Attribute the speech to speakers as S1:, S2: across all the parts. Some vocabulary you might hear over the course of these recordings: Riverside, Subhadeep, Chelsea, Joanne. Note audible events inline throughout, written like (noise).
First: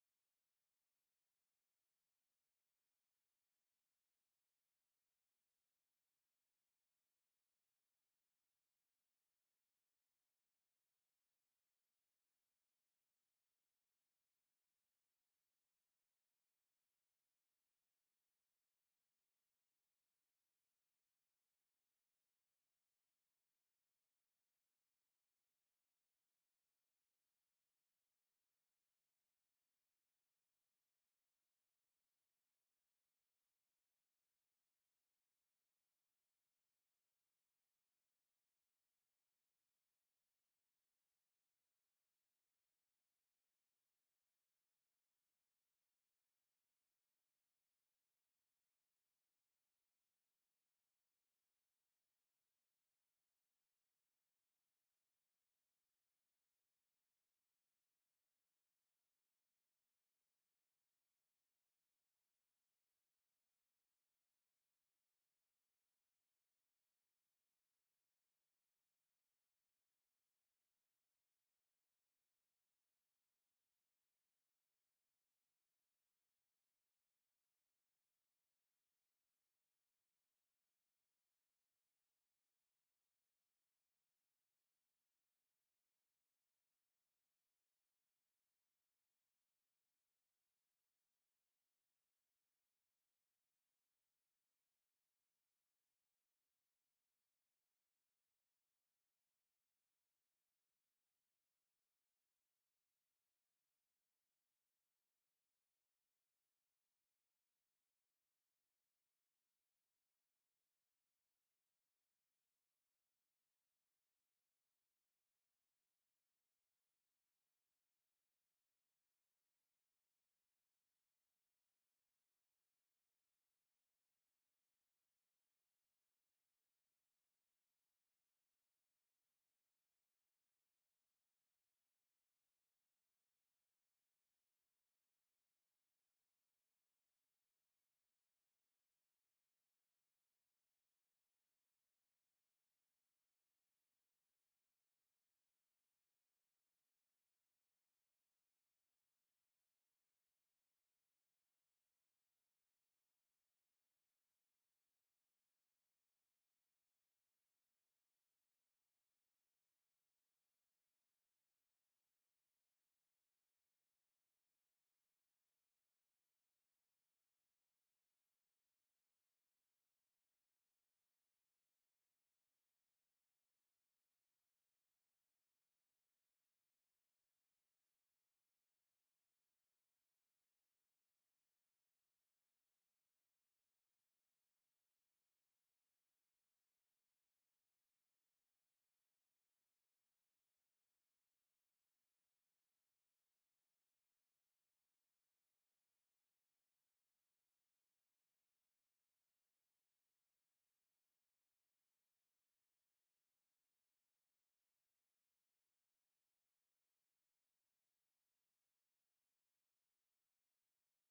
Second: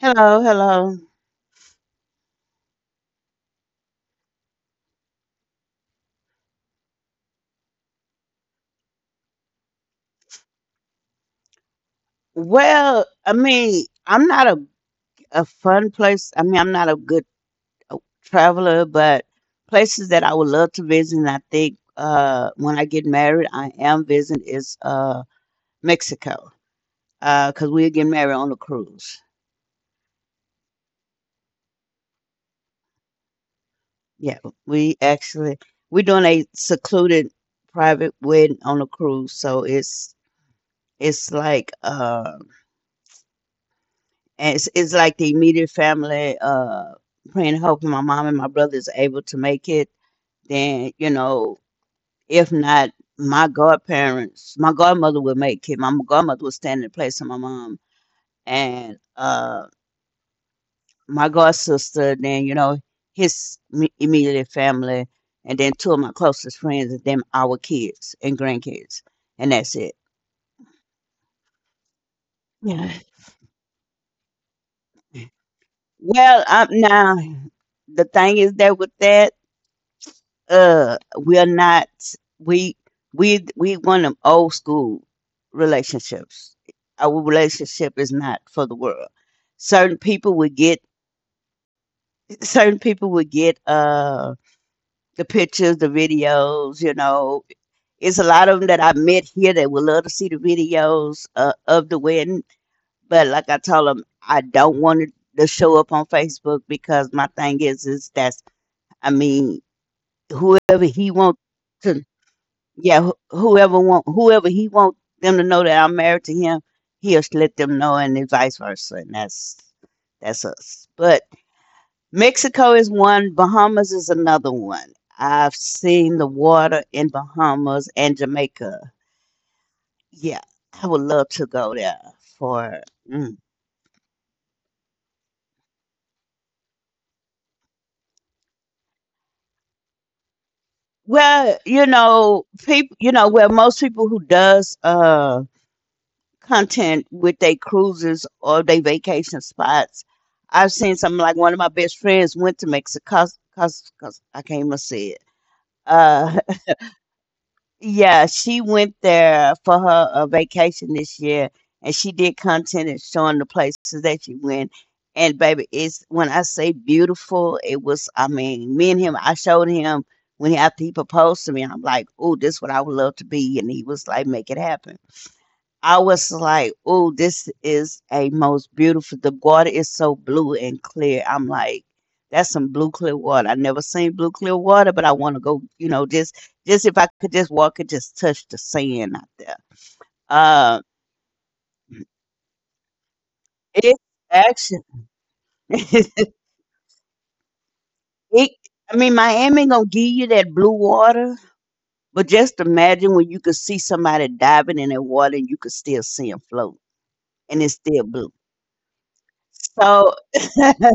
S1: Hello, hello. Well, I mean, I'm not a fun place. I mean, I'm not a good uh, traveler, but places that I would love to visit, and I think when I get married, I am visiting is Mexico, because we're getting married on a cruise. Yeah, we actually we're doing a secluded private wedding on a cruise, so it's like uh, it's like the immediate family, praying and hoping my mom and my brother is able to make it. Then you know If not, my godparents, my godmother would make it. My godmother would stand in place of my mom, and my god sister. Then you know His immediate family, and then two of my closest friends, and then our kids and grandkids, and that's it. Yeah. Well, now the thing is that with that, we're not, we we want them old school relationships. Our relationship is not for the world. Certain people would get, (laughs) certain people would get the pictures, the videos, it's a lot of them that I met here that would love to see the videos of the wedding. But like I told them, I don't want it to show up on Facebook, because my thing is that's, I mean, whoever he wants to. Yeah, whoever want, whoever he want them to know that I'm married to him, he'll let them know, and then vice versa, and that's us. But Mexico is one, Bahamas is another one. I've seen the water in Bahamas and Jamaica. Yeah, I would love to go there for. Mm. Well, people, well, most people who does content with their cruises or their vacation spots. I've seen something like one of my best friends went to Mexico. Cause I can't even see it. Uh, (laughs) yeah, she went there for her vacation this year, and she did content and showing the places that she went. And baby, it's when I say beautiful, it was. I mean, me and him, I showed him when he after he proposed to me. I'm like, oh, this is what I would love to be, and he was like, make it happen. I was like, "Oh, this is a most beautiful. The water is so blue and clear." I'm like, "That's some blue clear water. I never seen blue clear water, but I want to go. You know, just if I could just walk and just touch the sand out there. Uh, it actually, (laughs) it. I mean, Miami gonna give you that blue water, but just imagine when you could see somebody diving in that water and you could still see them float, and it's still blue. So (laughs)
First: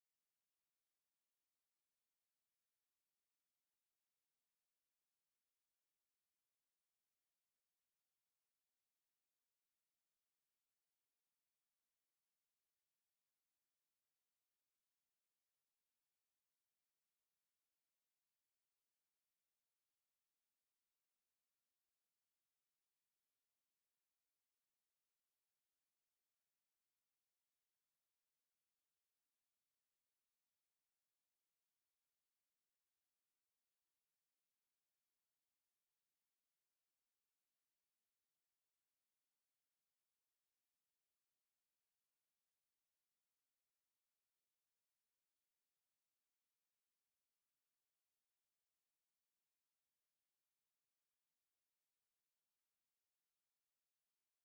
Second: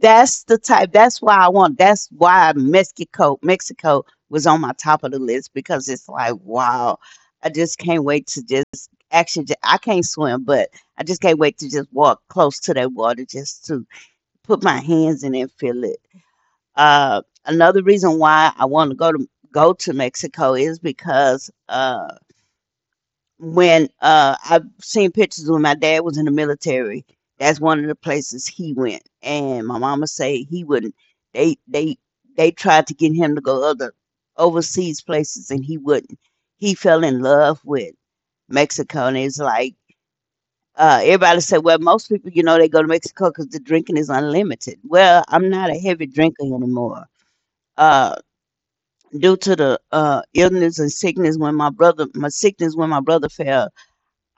S1: that's the type. That's why I want. That's why Mexico, Mexico was on my top of the list because it's like, wow, I just can't wait to just actually. I can't swim, but I just can't wait to just walk close to that water just to put my hands in and feel it. Another reason why I want to go to Mexico is because. When I've seen pictures when my dad was in the military. That's one of the places he went, and my mama say he wouldn't. They they tried to get him to go other overseas places, and he wouldn't. He fell in love with Mexico, and it's like everybody said, well, most people, you know, they go to Mexico because the drinking is unlimited. Well, I'm not a heavy drinker anymore. Uh, due to the illness and sickness when my brother, my sickness when my brother fell,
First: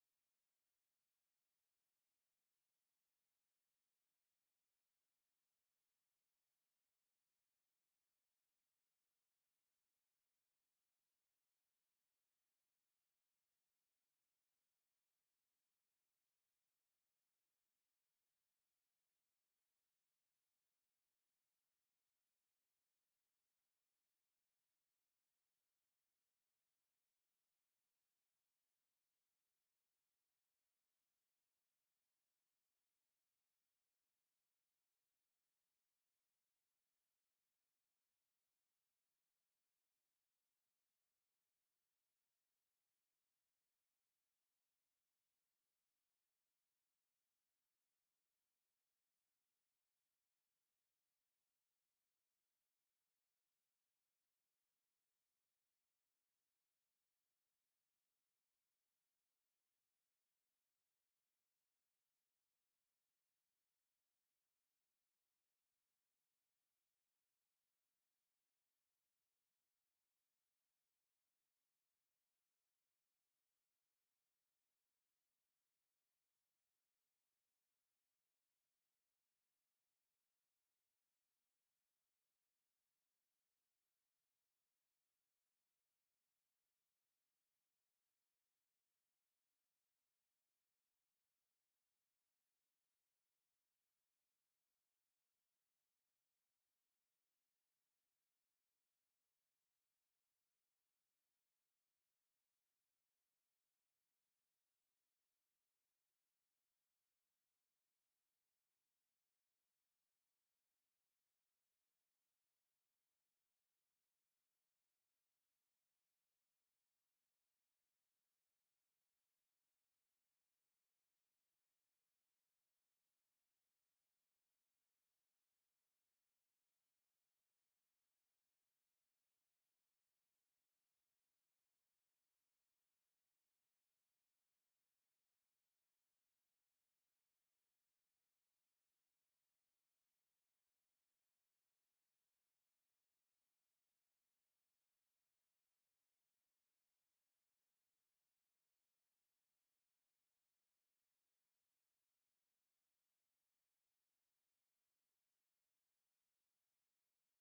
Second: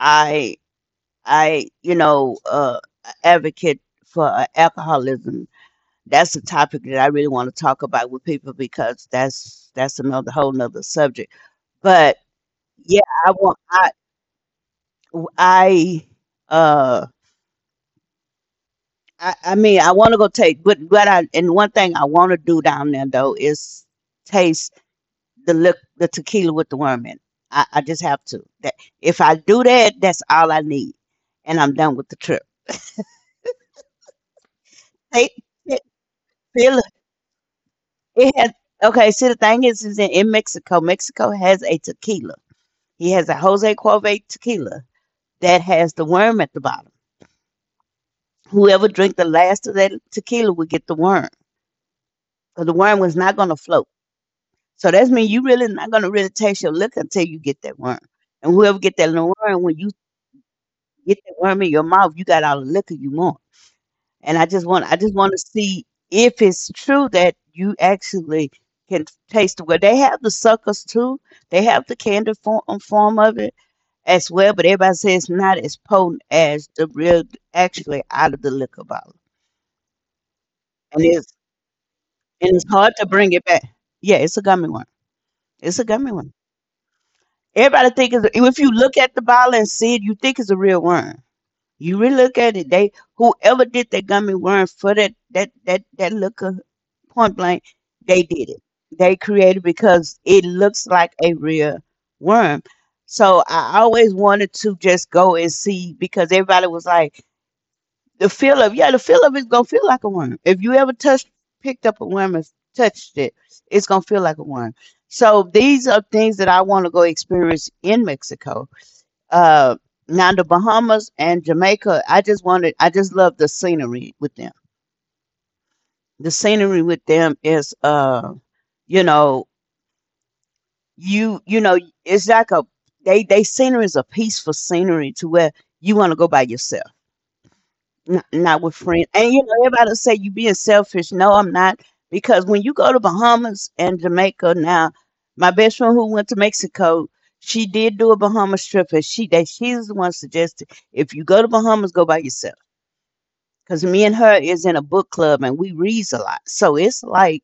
S1: I I, you know, advocate for alcoholism. That's a topic that I really want to talk about with people because that's another whole nother subject. But yeah, I want I I uh I mean I want to go take but I and one thing I want to do down there though is taste the tequila with the worm in. It. I just have to. That if I do that, that's all I need, and I'm done with the trip. Take, take, feel. It has okay. See, the thing is in Mexico. Mexico has a tequila. He has a Jose Cuervo tequila that has the worm at the bottom. Whoever drink the last of that tequila will get the worm, because the worm was not going to float. So that means you really not going to really taste your liquor until you get that worm. And whoever get that little worm, when you get that worm in your mouth, you got all the liquor you want. And I just want to see if it's true that you actually can taste the, well, they have the suckers too. They have the candy form, form of it as well, but everybody says it's not as potent as the real, actually out of the liquor bottle. And it's hard to bring it back. Yeah, it's a gummy worm. It's a gummy worm. Everybody think it's, if you look at the bottle and see it, you think it's a real worm. You really look at it, they whoever did that gummy worm for that liquor, point blank, they did it. They created because it looks like a real worm. So I always wanted to just go and see because everybody was like, the feel of, yeah, the feel of it's gonna feel like a worm. If you ever touched, picked up a worm and touched it, it's gonna feel like a worm. So these are things that I want to go experience in Mexico. uh, now the Bahamas and Jamaica. I just love the scenery with them. The scenery with them is, you know, you know, it's like a, they scenery is a peaceful scenery to where you want to go by yourself, not with friends. And you know, everybody say you being selfish. No, I'm not, because when you go to Bahamas and Jamaica now, my best friend who went to Mexico. She did do a Bahamas trip, and she's the one suggested if you go to Bahamas, go by yourself, because me and her is in a book club and we reads a lot. So it's like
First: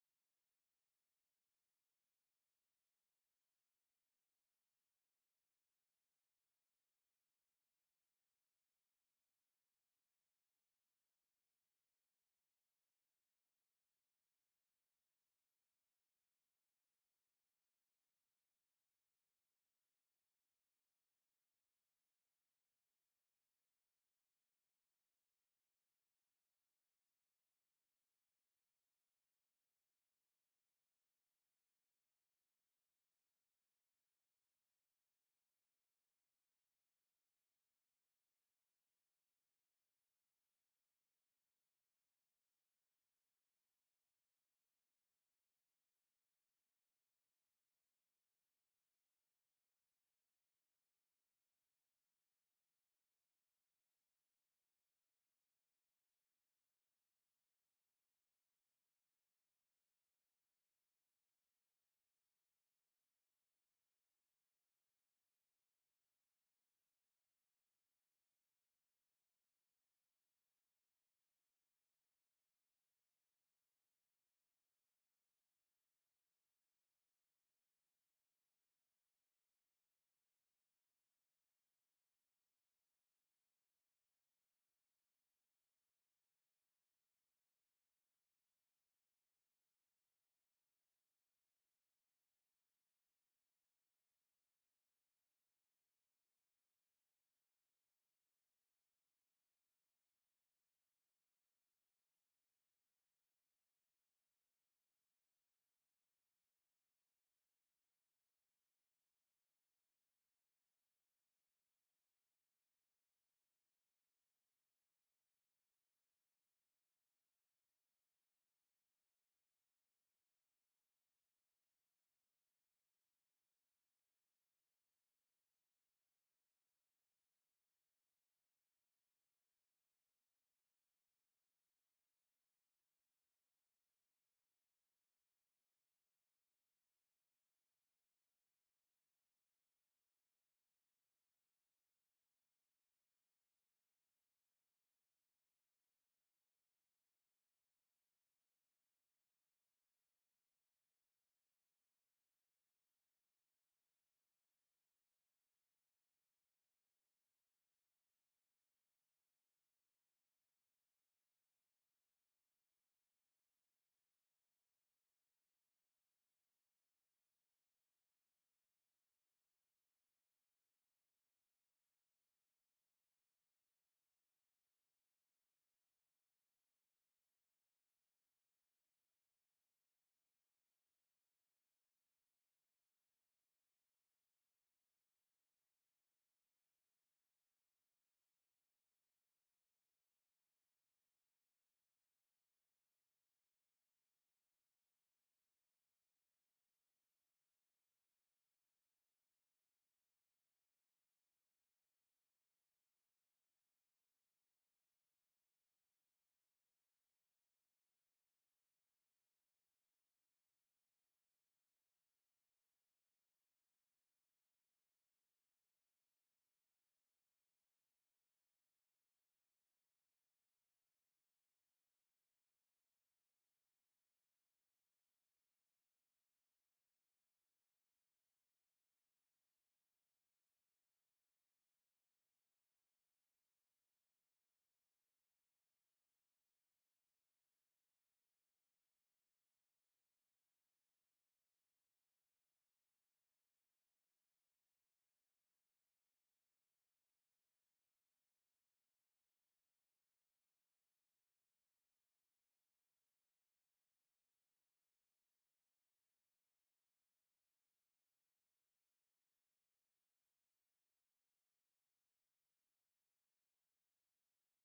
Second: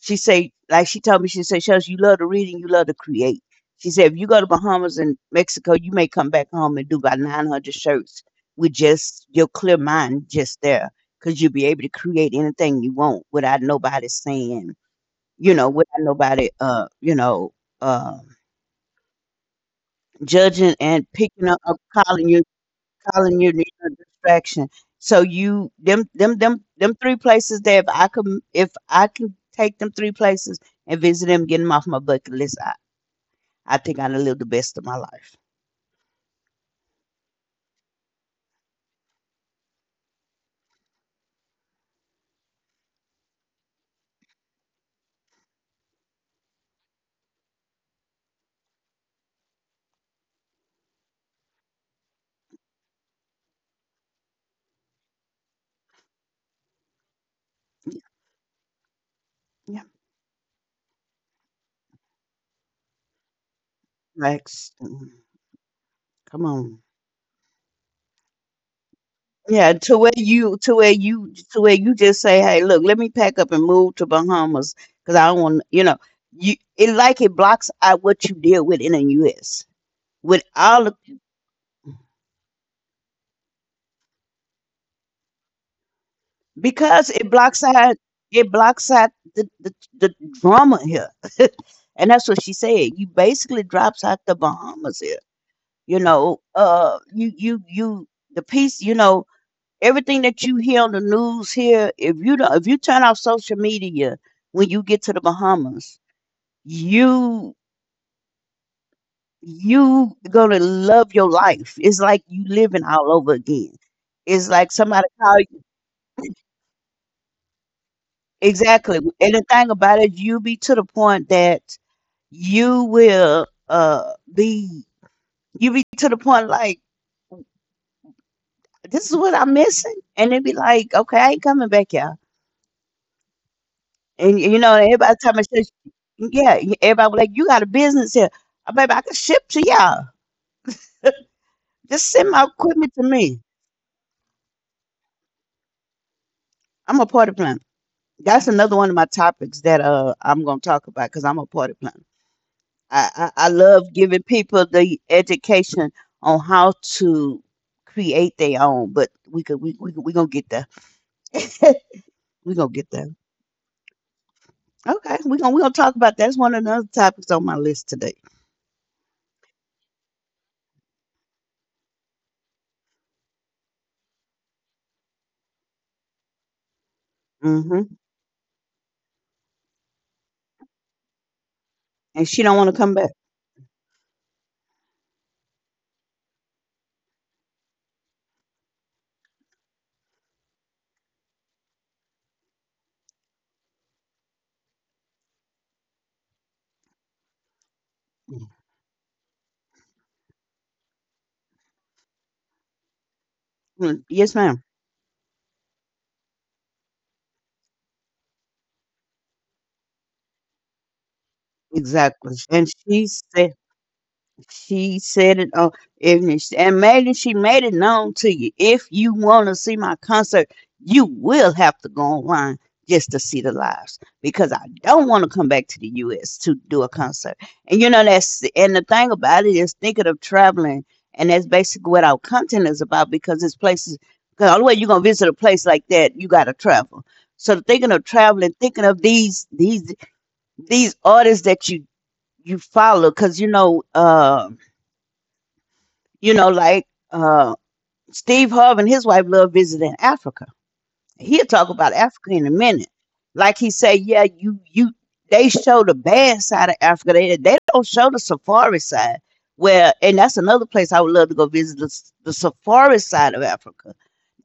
S1: she told me, she said, Shells, you love to read and you love to create. She said, if you go to Bahamas and Mexico, you may come back home and do about 900 shirts with just your clear mind just there, because you'll be able to create anything you want without nobody saying, you know, without nobody, uh, judging and picking up, calling you, need no distraction. So you them three places there. If I can take them three places and visit them, get them off my bucket list. I think I done lived the best of my life. Yeah, Rex, mm, come on. Yeah, to where you just say, hey, look, let me pack up and move to Bahamas, because I don't want, you know, you it like it blocks out what you deal with in the U.S. with all, because it blocks out the drama here. (laughs) And that's what she said, you basically drops out the Bahamas here, you know. You the piece, you know, everything that you hear on the news here, if you don't, if you turn off social media when you get to the Bahamas, you you gonna love your life. It's like you living all over again. It's like somebody call you exactly. And the thing about it, you be to the point that you will uh be you be to the point like this is what I'm missing, and they be like, okay, I ain't coming back here. And you know, everybody time I said, yeah, everybody was like, you got a business here. Baby. I can ship to y'all. Just send my equipment to me. I'm a party planner. That's another one of my topics that I'm gonna talk about because I'm a party planner. I, I love giving people the education on how to create their own, but we gonna get there. (laughs) We gonna get that. Okay, we gonna talk about that. That's one of the other topics on my list today. Hmm. And she don't want to come back. Mm. Yes, ma'am. Exactly. And she said. She said it on if she- and made it, she made it known to you. If you want to see my concert, you will have to go online just to see the lives because I don't want to come back to the US to do a concert. And you know that's and the thing about it is thinking of traveling, and that's basically what our content is about because it's places, because all the way you're gonna visit a place like that, you gotta travel. So thinking of traveling, thinking of these these artists that you follow, because you know, like uh, Steve Harvey and his wife love visiting Africa. He'll talk about Africa in a minute. Like he say, yeah, you they show the bad side of Africa. They don't show the safari side. Where, and that's another place I would love to go visit, the safari side of Africa.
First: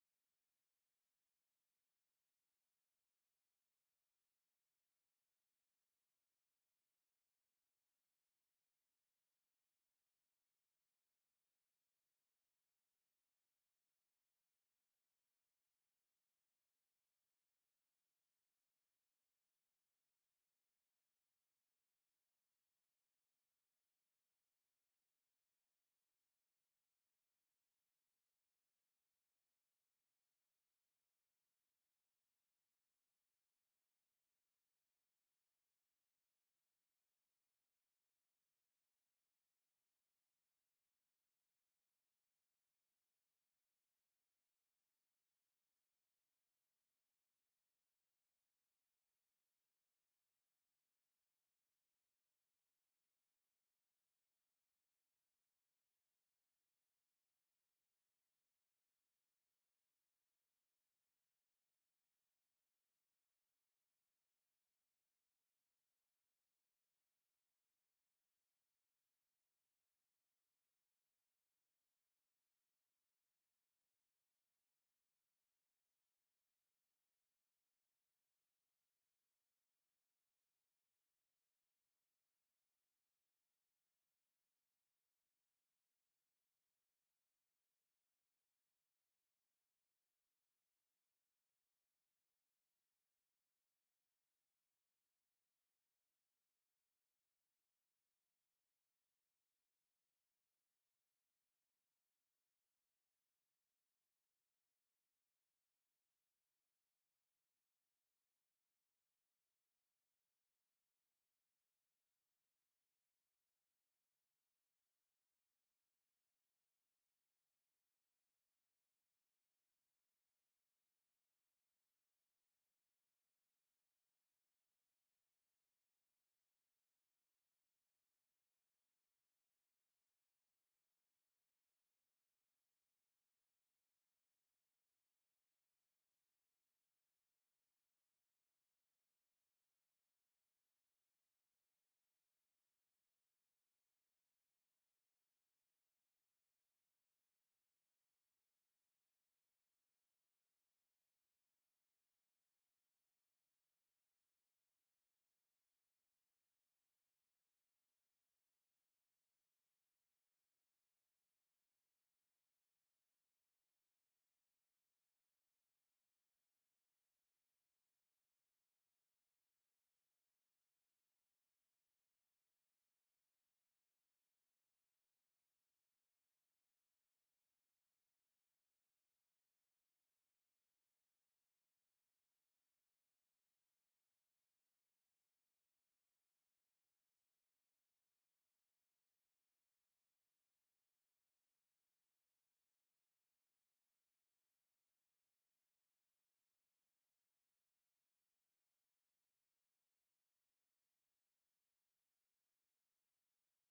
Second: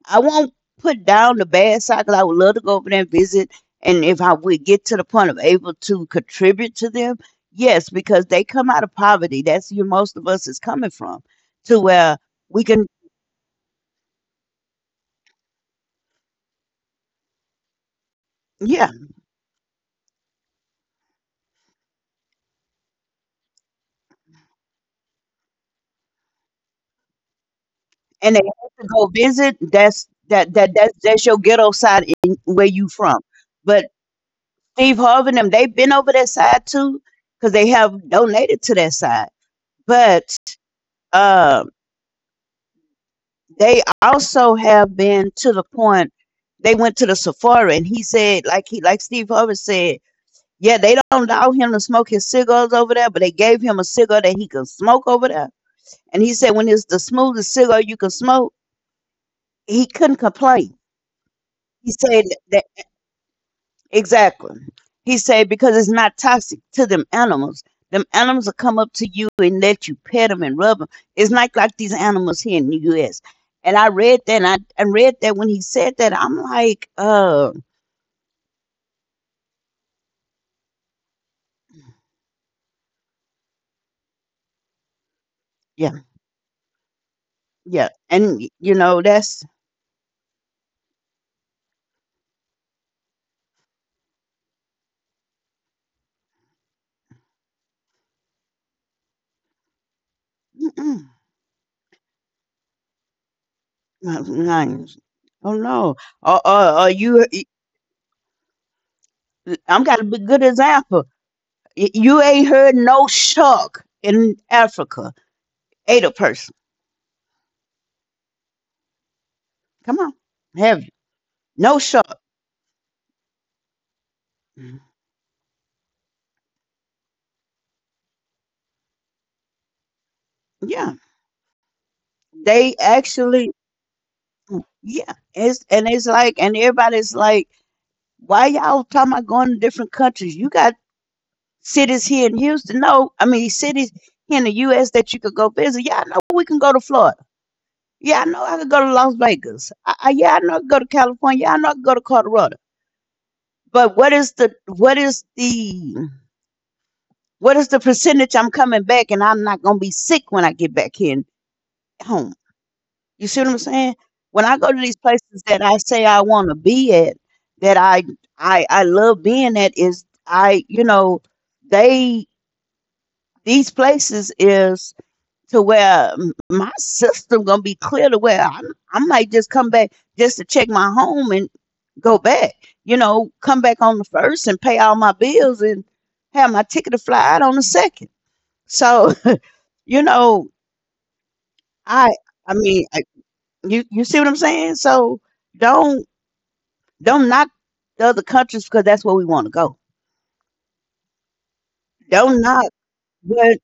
S1: I won't put down the bad side because I would love to go over there and visit. And if I would get to the point of able to contribute to them, yes, because they come out of poverty. That's where most of us is coming from, to where we can, yeah. And they have to go visit. That's that's your ghetto side in where you from. But Steve Harvey and them, they've been over that side too, because they have donated to that side. But uh, They also have been to the point they went to the Sephora, and he said, like he like Steve Harvey said, yeah, they don't allow him to smoke his cigars over there, but they gave him a cigar that he can smoke over there. And he said when it's the smoothest cigar you can smoke, he couldn't complain. He said that. Exactly. He said because it's not toxic to them animals. Them animals will come up to you and let you pet them and rub them. It's not like these animals here in the U.S. And I read that, and I read that when he said that, I'm like, yeah, yeah. And, you know, that's, mm-mm, not nice. Oh no. Or you, I'm got a good example. You ain't heard no shark in Africa ate a person. Come on, have you? No shark. Mm-hmm. Yeah. They actually, yeah, it's and it's like, and everybody's like, why y'all talking about going to different countries? You got cities here in Houston. No, I mean cities here in the U.S. that you could go visit. Yeah, I know we can go to Florida. Yeah, I know I could go to Las Vegas. Yeah, I know I could go to California. Yeah, I know I could go to Colorado. But what is the percentage I'm coming back and I'm not gonna be sick when I get back here home? You see what I'm saying? When I go to these places that I say I want to be at, that I love being at, is I you know they, these places is, to where my system gonna be clear, to where I might just come back just to check my home and go back. You know, come back on the first and pay all my bills and have my ticket to fly out on the second. So (laughs) you know I I mean I, you you see what I'm saying? So don't. Don't knock the other countries because that's where we want to go. Don't knock, but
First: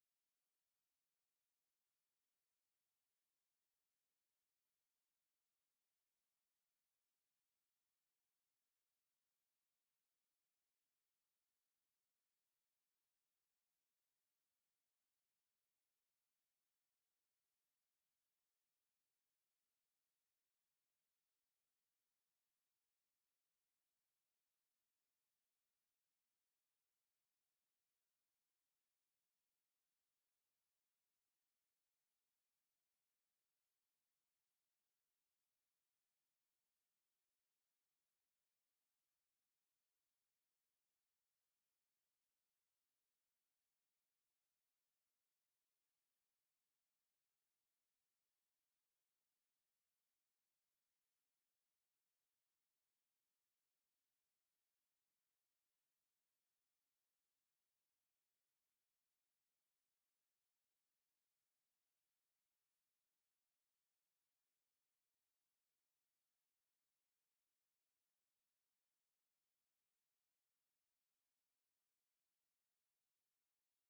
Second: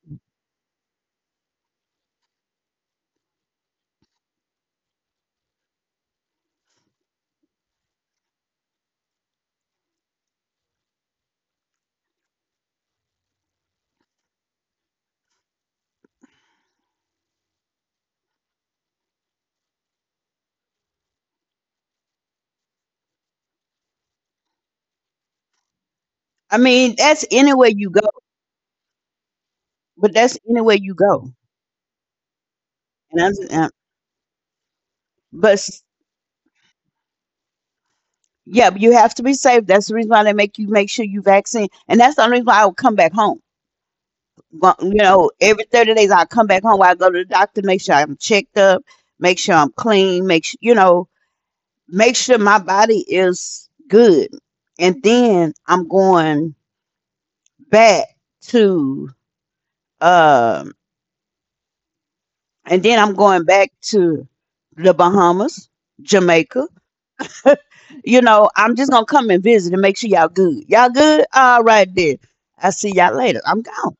S1: I mean that's anywhere you go. But that's anywhere you go. And I'm, uh, but s- yeah, but you have to be safe. That's the reason why they make you make sure you vaccinate. And that's the only reason why I would come back home. Well, you know, every 30 days I come back home. I go to the doctor, make sure I'm checked up, make sure I'm clean, make sure you know, make sure my body is good. And then I'm going back to. um. And then I'm going back to the Bahamas, Jamaica. You know, I'm just gonna come and visit and make sure y'all good. Y'all good? All right then. I see y'all later. I'm gone.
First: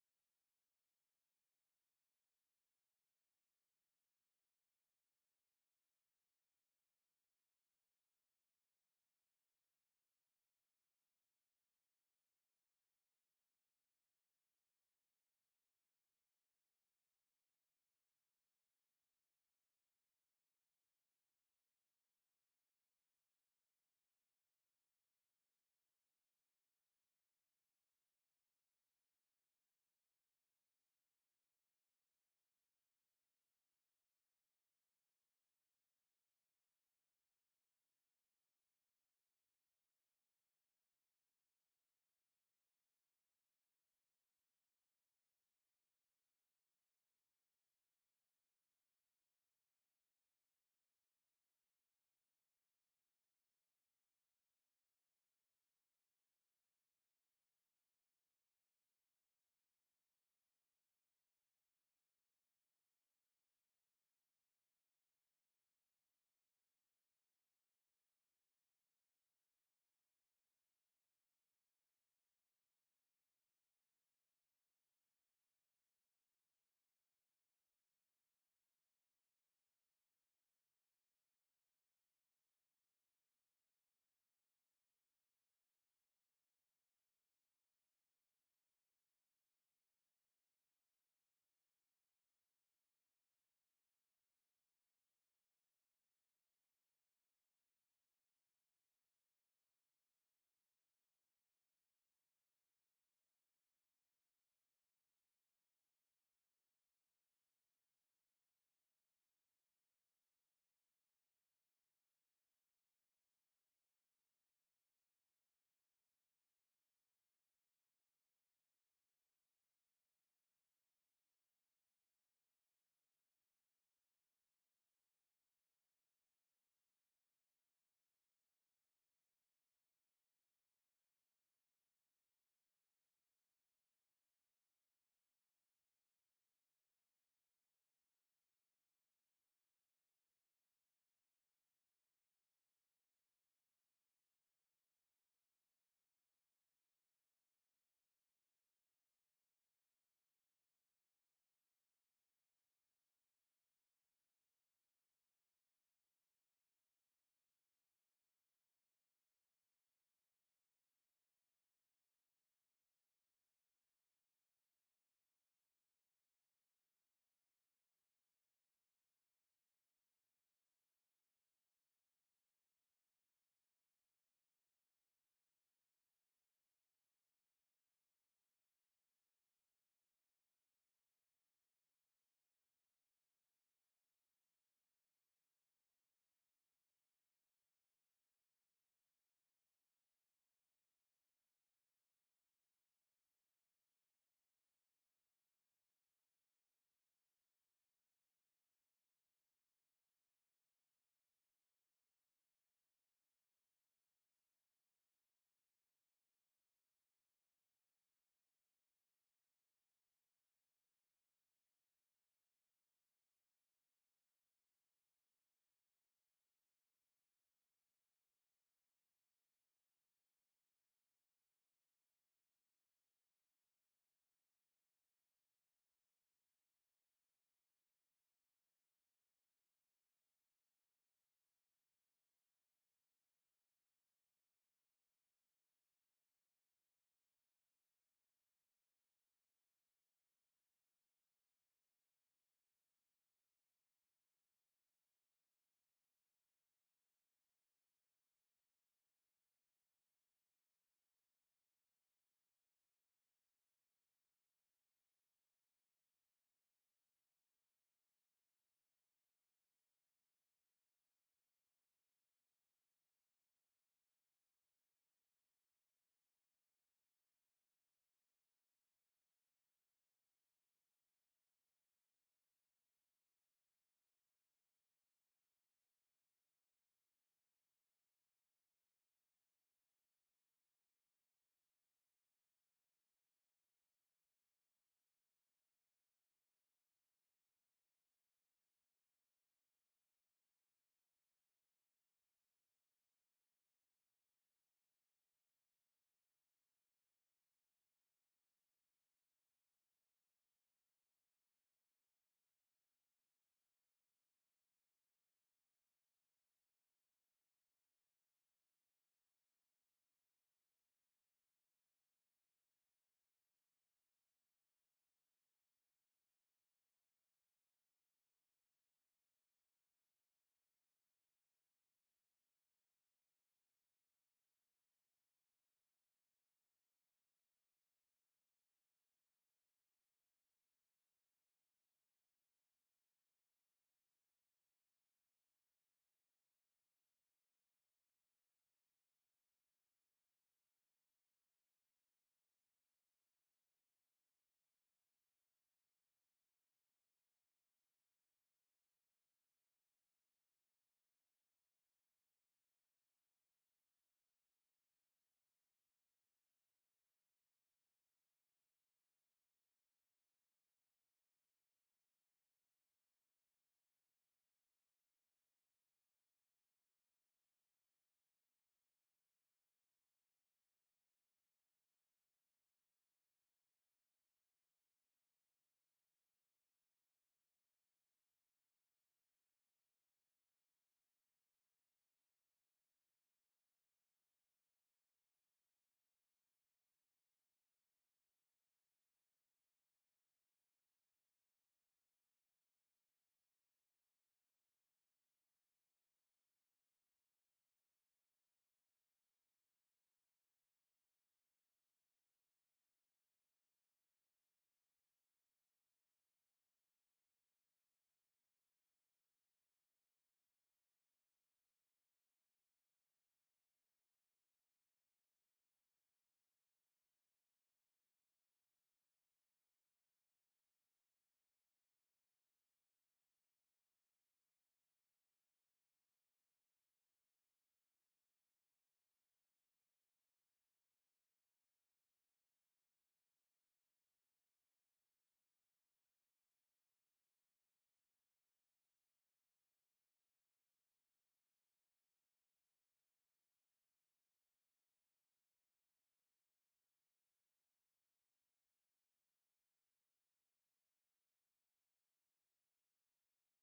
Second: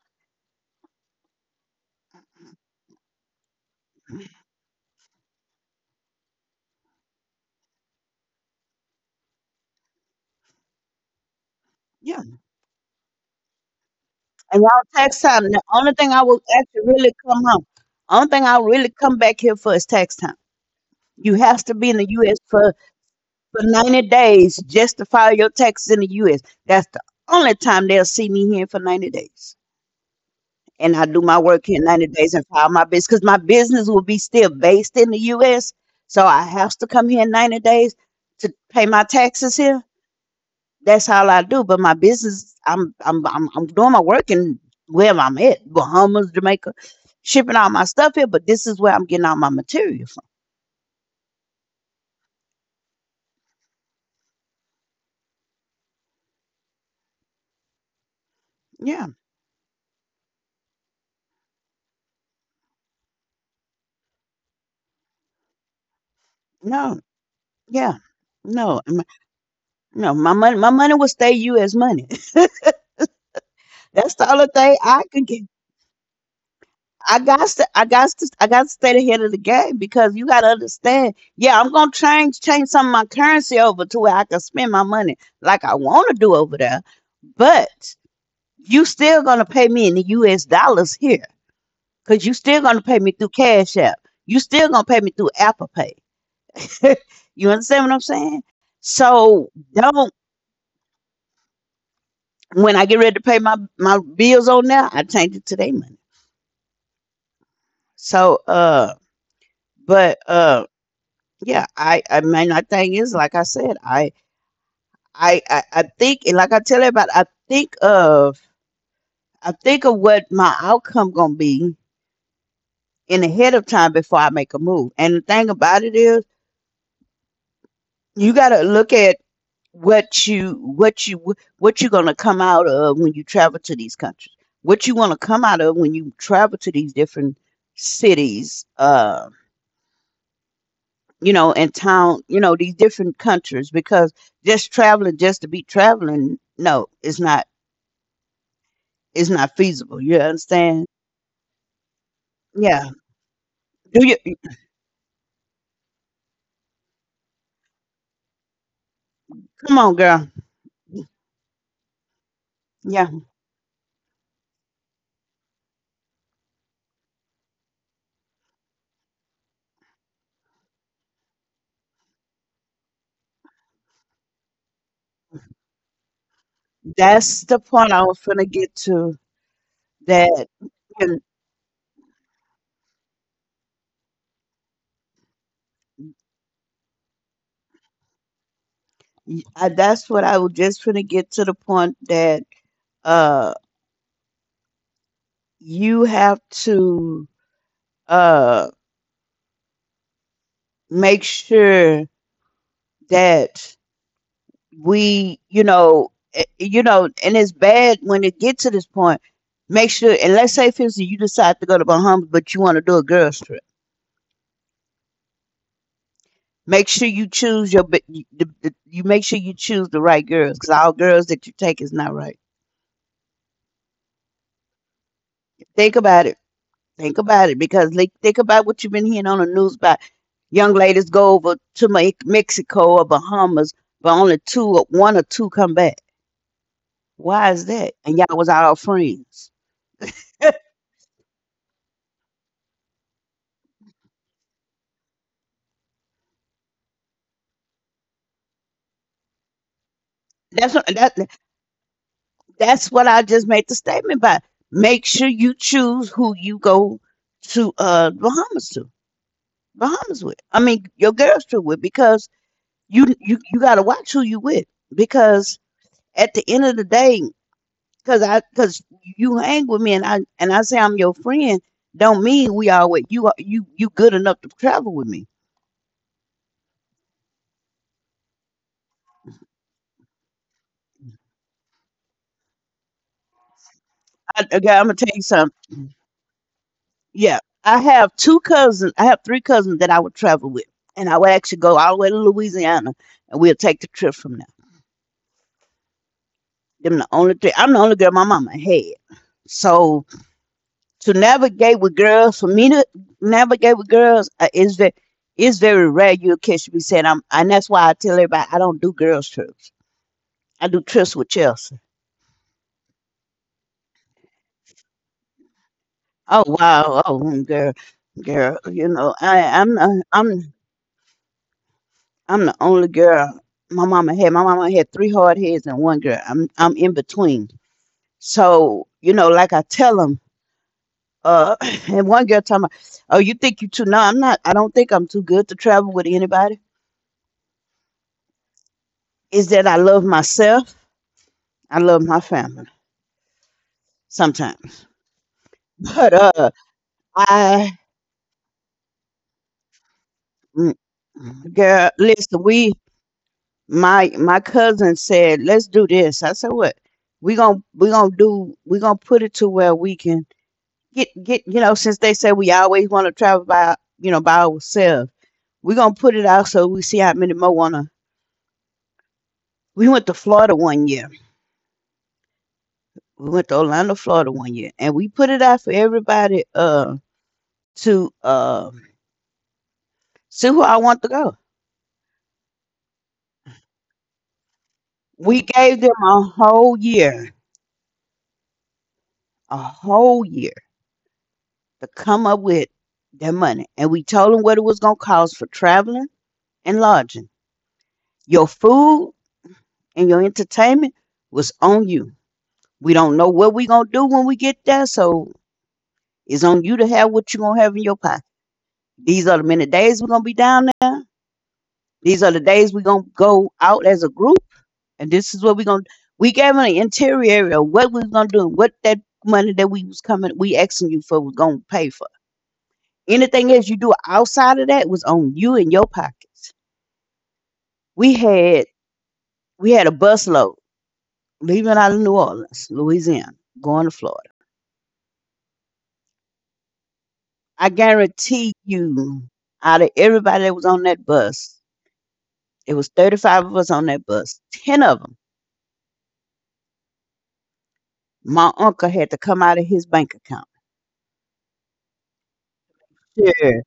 S1: Yeah. And y'all, tax time. The only thing I will actually really come home. Only thing I'll really come back here for is tax time. You have to be in the US for 90 days just to file your taxes in the US. That's the only time they'll see me here for 90 days. And I do my work here 90 days and file my business because my business will be still based in the US. So I have to come here 90 days to pay my taxes here. That's all I do. But my business, I'm doing my work in wherever I'm at, Bahamas, Jamaica, shipping all my stuff here, but this is where I'm getting all my material from. Yeah. No, yeah. No, m- no, my money will stay U.S. money. (laughs) That's the only thing I can get. I got to stay ahead of the game because you got to understand. Yeah, I'm gonna change some of my currency over to where I can spend my money like I want to do over there. But you still gonna pay me in the U.S. dollars here because you still gonna pay me through Cash App. You still gonna pay me through Apple Pay. (laughs) You understand what I'm saying? So don't. When I get ready to pay my bills on there, I change it to their money. So, but. Yeah, I mean my thing is like I said, I think, and like I tell everybody, I think of, I think of what my outcome gonna be in ahead of time before I make a move. And the thing about it is you gotta look at what you what you what you gonna come out of when you travel to these countries. What you wanna come out of when you travel to these different cities. You know, in town, you know, these different countries because just traveling just to be traveling, no, it's not, it's not feasible. You understand? Yeah. Do you, come on, girl? Yeah. That's the point I was finna get to, that and that's what I was just finna get to, the point that uh you have to uh make sure that we you know you know, and it's bad when it gets to this point, make sure, and let's say for instance you decide to go to Bahamas but you want to do a girls trip, make sure you choose your you make sure you choose the right girls because all girls that you take is not right. Think about it. Think about it because like think about what you've been hearing on the news about young ladies go over to Mexico or Bahamas, but only two or one or two come back. Why is that? And y'all was all friends. (laughs) That's what that, that's what I just made the statement by. Make sure you choose who you go to Bahamas to. Bahamas with. I mean your girls trip with because you gotta watch who you with because at the end of the day, cause you hang with me and I say I'm your friend, don't mean we always, you are you you good enough to travel with me. I, okay, I'm gonna tell you something. Yeah, I have two cousins. I have three cousins that I would travel with, and I would actually go all the way to Louisiana, and we'll take the trip from there. Them the only three. I'm the only girl my mama had. So to navigate with girls, for me to navigate with girls is very, it's very rare. You'll catch me saying I'm, and that's why I tell everybody I don't do girls trips. I do trips with Chelsea. Oh wow, oh mm, girl, girl, you know I, I'm, not- I'm the only girl my mama had. My mama had three hard heads and one girl. I'm in between. So you know, like I tell them, uh, (laughs) (clears throat) and one girl tell me, "Oh, you think you too?" No, I'm not. I don't think I'm too good to travel with anybody. Is that I love myself. I love my family sometimes. (laughs) But I mm, girl, listen, we my my cousin said, "Let's do this." I said, "What?" We gonna put it to where we can get since they say we always want to travel by you know by ourselves. We're gonna put it out so we see how many more wanna we went to Florida one year. We went to Orlando, Florida, one year, and we put it out for everybody to see who I want to go. We gave them a whole year, a whole year, to come up with their money, and we told them what it was gonna cost for traveling and lodging. Your food and your entertainment was on you. We don't know what we're gonna do when we get there, so it's on you to have what you're gonna have in your pocket. These are the many days we're gonna be down there. These are the days we're gonna go out as a group, and this is what we're gonna. We gave an interior area of what we was gonna do, and what that money that we was coming, we asking you for, was gonna pay for. Anything else you do outside of that was on you and your pockets. We had we had a busload leaving out of New Orleans, Louisiana, going to Florida. I guarantee you, out of everybody that was on that bus, it was 35 of us on that bus. 10 of them, my uncle had to come out of his bank account. Sure.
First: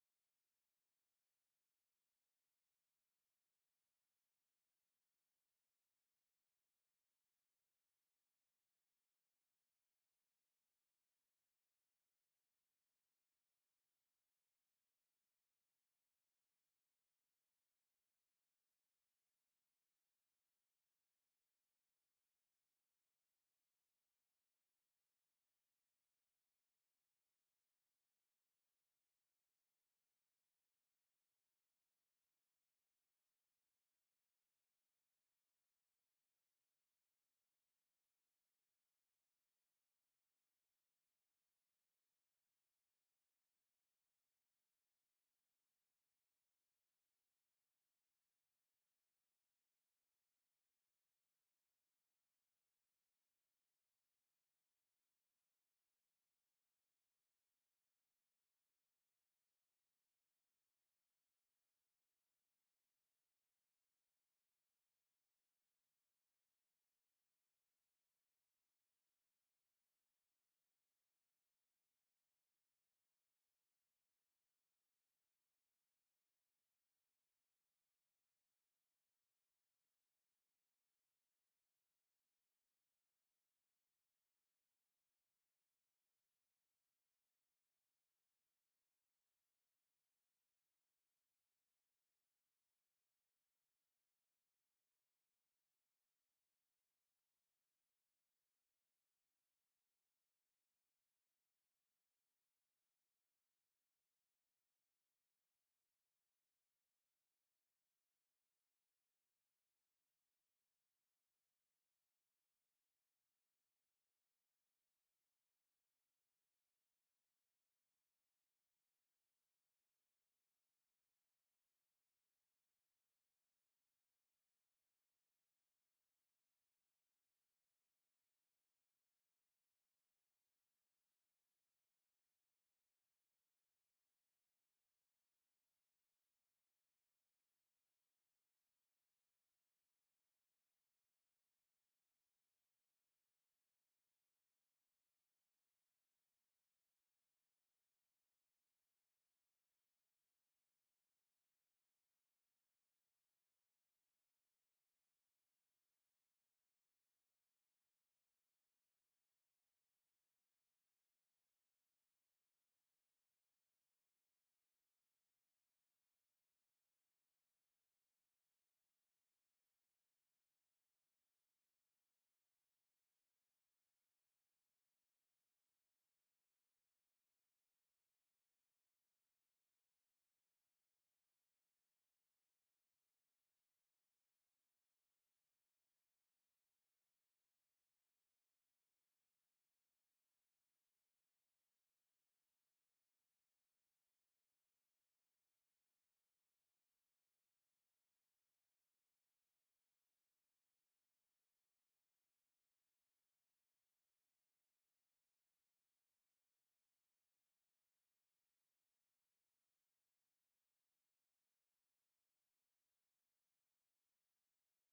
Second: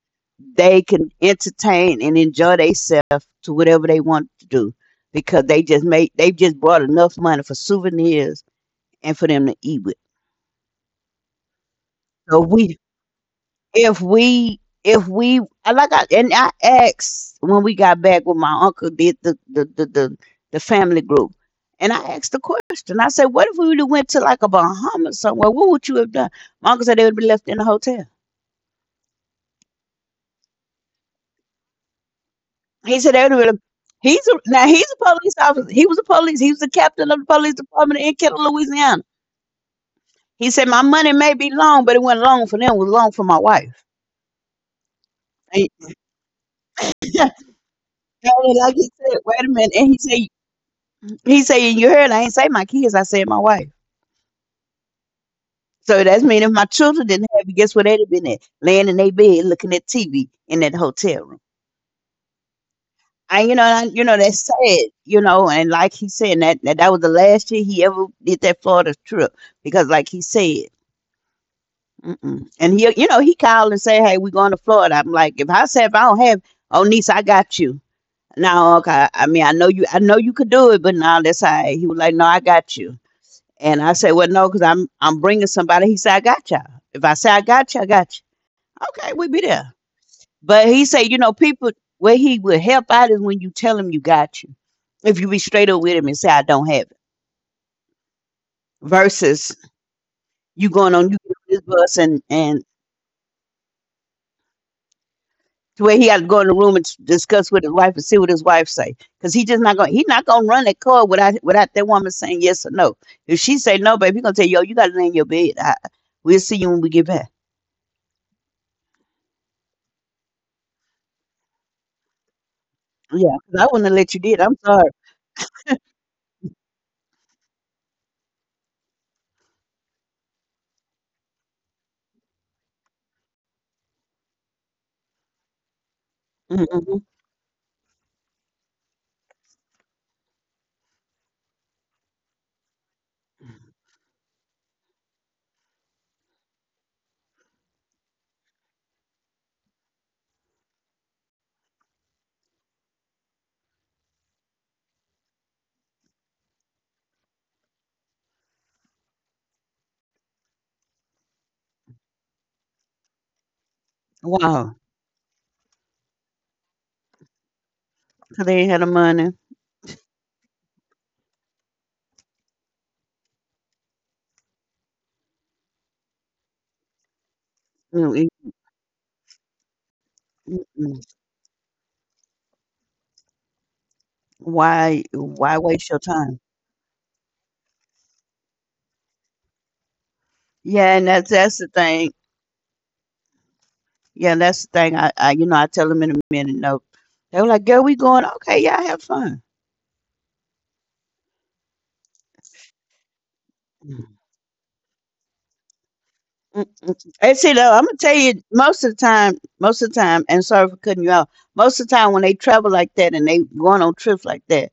S1: They can entertain and enjoy themselves to whatever they want to do, because they just made, they just brought enough money for souvenirs and for them to eat with. So we if we I like I and I asked when we got back, when my uncle did the family group, and I asked the question. I said, "What if we would have went to like a Bahamas somewhere? What would you have done?" My uncle said they would be left in the hotel. He said they would have. Now he's a police officer. He was a police. He was the captain of the police department in Kettle, Louisiana. He said my money may be long, but it wasn't long for them. It was long for my wife. (laughs) And like he said, wait a minute. And he said, he saying, "You heard, I ain't say my kids, I said my wife." So that's mean if my children didn't have it, guess where they'd have been at? Laying in their bed looking at TV in that hotel room. And that's sad, and like he said, that was the last year he ever did that Florida trip, because like he said, mm-mm. And he called and say, "Hey, we going to Florida." I'm like, if I don't have. "Oh, niece, I got you." No, okay. I mean, I know you could do it, but now that's all right. He was like, "No, I got you." And I said, well, no, because I'm bringing somebody. He said, "I got y'all. If I say I got you, I got you." Okay, we be there. But he said, people, where he would help out is when you tell him you got you. If you be straight up with him and say, "I don't have it," versus you get on this bus and to where he got to go in the room and discuss with his wife and see what his wife say. Because he just not going, he not going to run that car without that woman saying yes or no. If she say no, baby, he going to tell you, "Yo, you got to lay in your bed. We'll see you when we get back." Yeah, 'cause I wouldn't have let you did. I'm sorry. Mm, mhm. Wow, so they ain't had the money. Mm, mm, mm-mm. Why waste your time? Yeah, and that's the thing. Yeah, that's the thing. I tell them in a minute, no. They were like, "Girl, we going." "Okay, yeah, have fun." Mm, mm. And see, though, I'm gonna tell you, most of the time, most of the time, and sorry for cutting you out. Most of the time, when they travel like that and they going on trips like that,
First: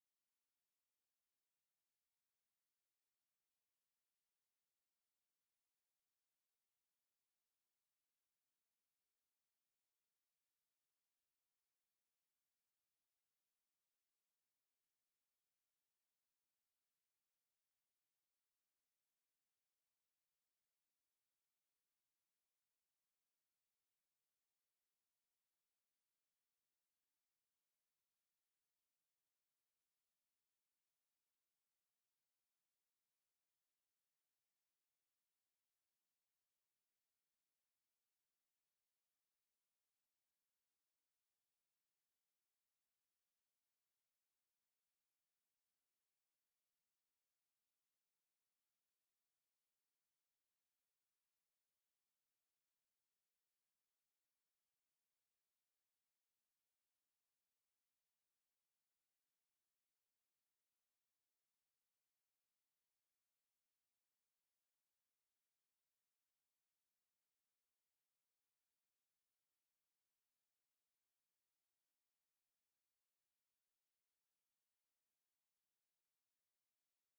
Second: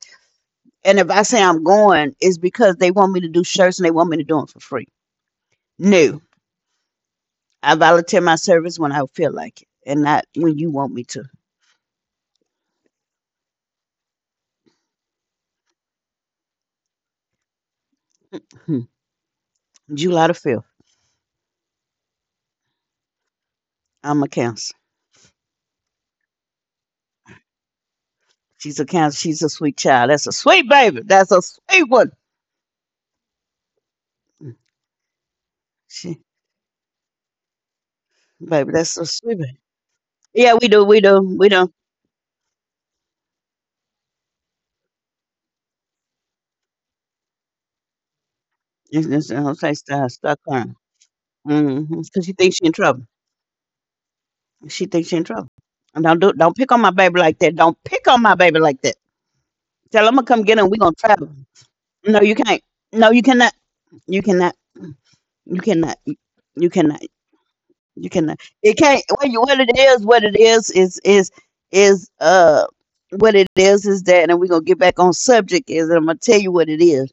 S1: and if I say I'm going, it's because they want me to do shirts and they want me to do them for free. No, I volunteer my service when I feel like it and not when you want me to. Hmm. July the 5th. I'm a cancer. She's a cancer. She's a sweet child. That's a sweet baby. That's a sweet one. Hmm. She, baby, that's a sweet baby. Yeah, we do. We do. We do. I'll say stop, stop crying. Mm-hmm. 'Cause she thinks she in trouble. She thinks she in trouble. And don't pick on my baby like that. Don't pick on my baby like that. Tell him to come get him. We gonna travel. No, you can't. No, you cannot. You cannot. You cannot. You cannot. You can it can't what it is, is uh what it is that, and we're gonna get back on subject, is, and I'm gonna tell you what it is.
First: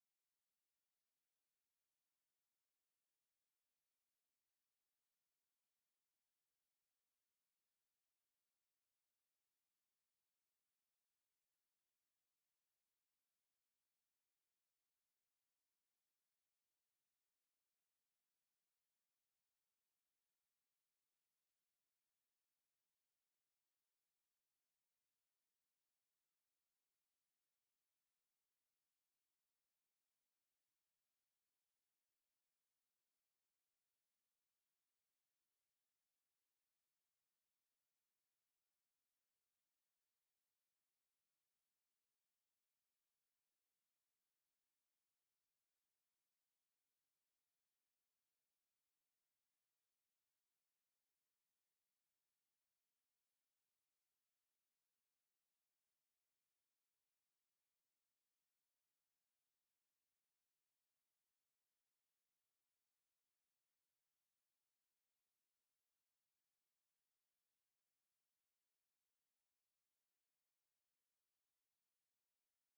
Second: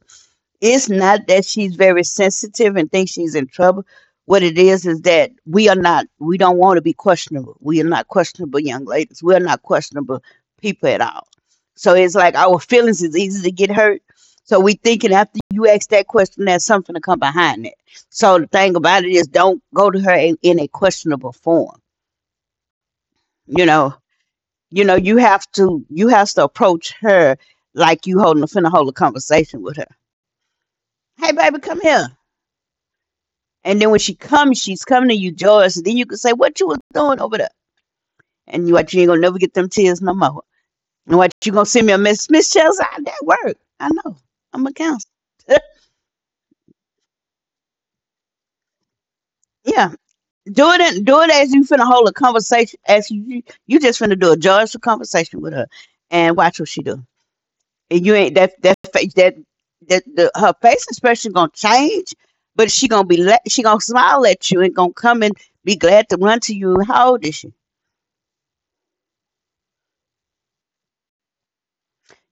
S1: It's not that she's very sensitive and thinks she's in trouble. What it is that we are not, we don't want to be questionable. We are not questionable young ladies. We are not questionable people at all. So it's like our feelings is easy to get hurt. So we thinking, after you ask that question, there's something to come behind it. So the thing about it is, don't go to her in, a questionable form. You know, you have to, approach her like you holding a finna hold a conversation with her. Hey, baby, come here. And then when she comes, she's coming to you joyous. And then you can say, "What you was doing over there?" And you what you ain't gonna never get them tears no more. And what, you gonna send me a message, Miss Chelsea? I That work. I know. I'm a counselor. (laughs) Yeah. Do it as you finna hold a conversation, as you just finna do a joyous conversation with her, and watch what she do. And you ain't that that face her face expression gonna change, but she gonna smile at you and gonna come and be glad to run to you. How old is she?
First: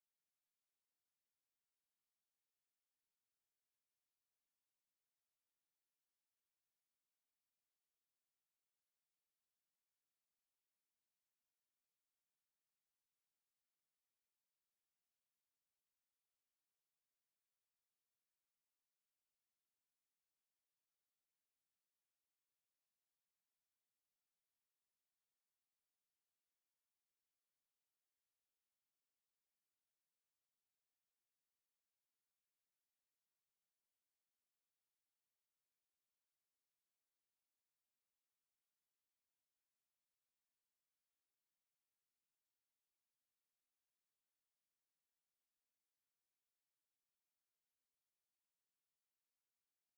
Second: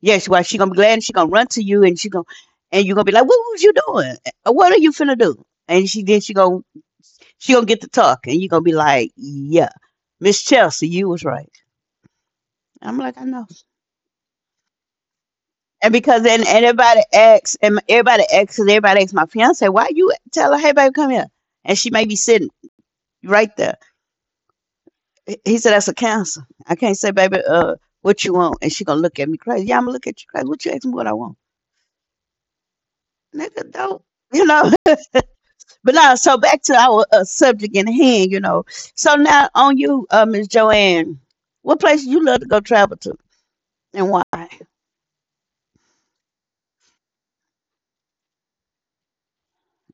S1: Yes, well, she gonna be glad and she gonna run to you, and you gonna be like, "What was you doing? What are you finna do?" And she then she gonna get to talk, and you gonna be like, "Yeah, Miss Chelsea, you was right." I'm like, "I know." And because then and everybody asks and everybody asks and everybody asks my fiance, "Why you tell her, 'Hey baby, come here,' and she may be sitting right there?" He said, "That's a cancer. I can't say, 'Baby, what you want?' And she gonna look at me crazy." Yeah, I'm gonna look at you crazy. What you ask me what I want? Nigga, don't you know? But now, so back to our subject in hand. So now on you, Miss Joanne, what place you love to go travel to, and why?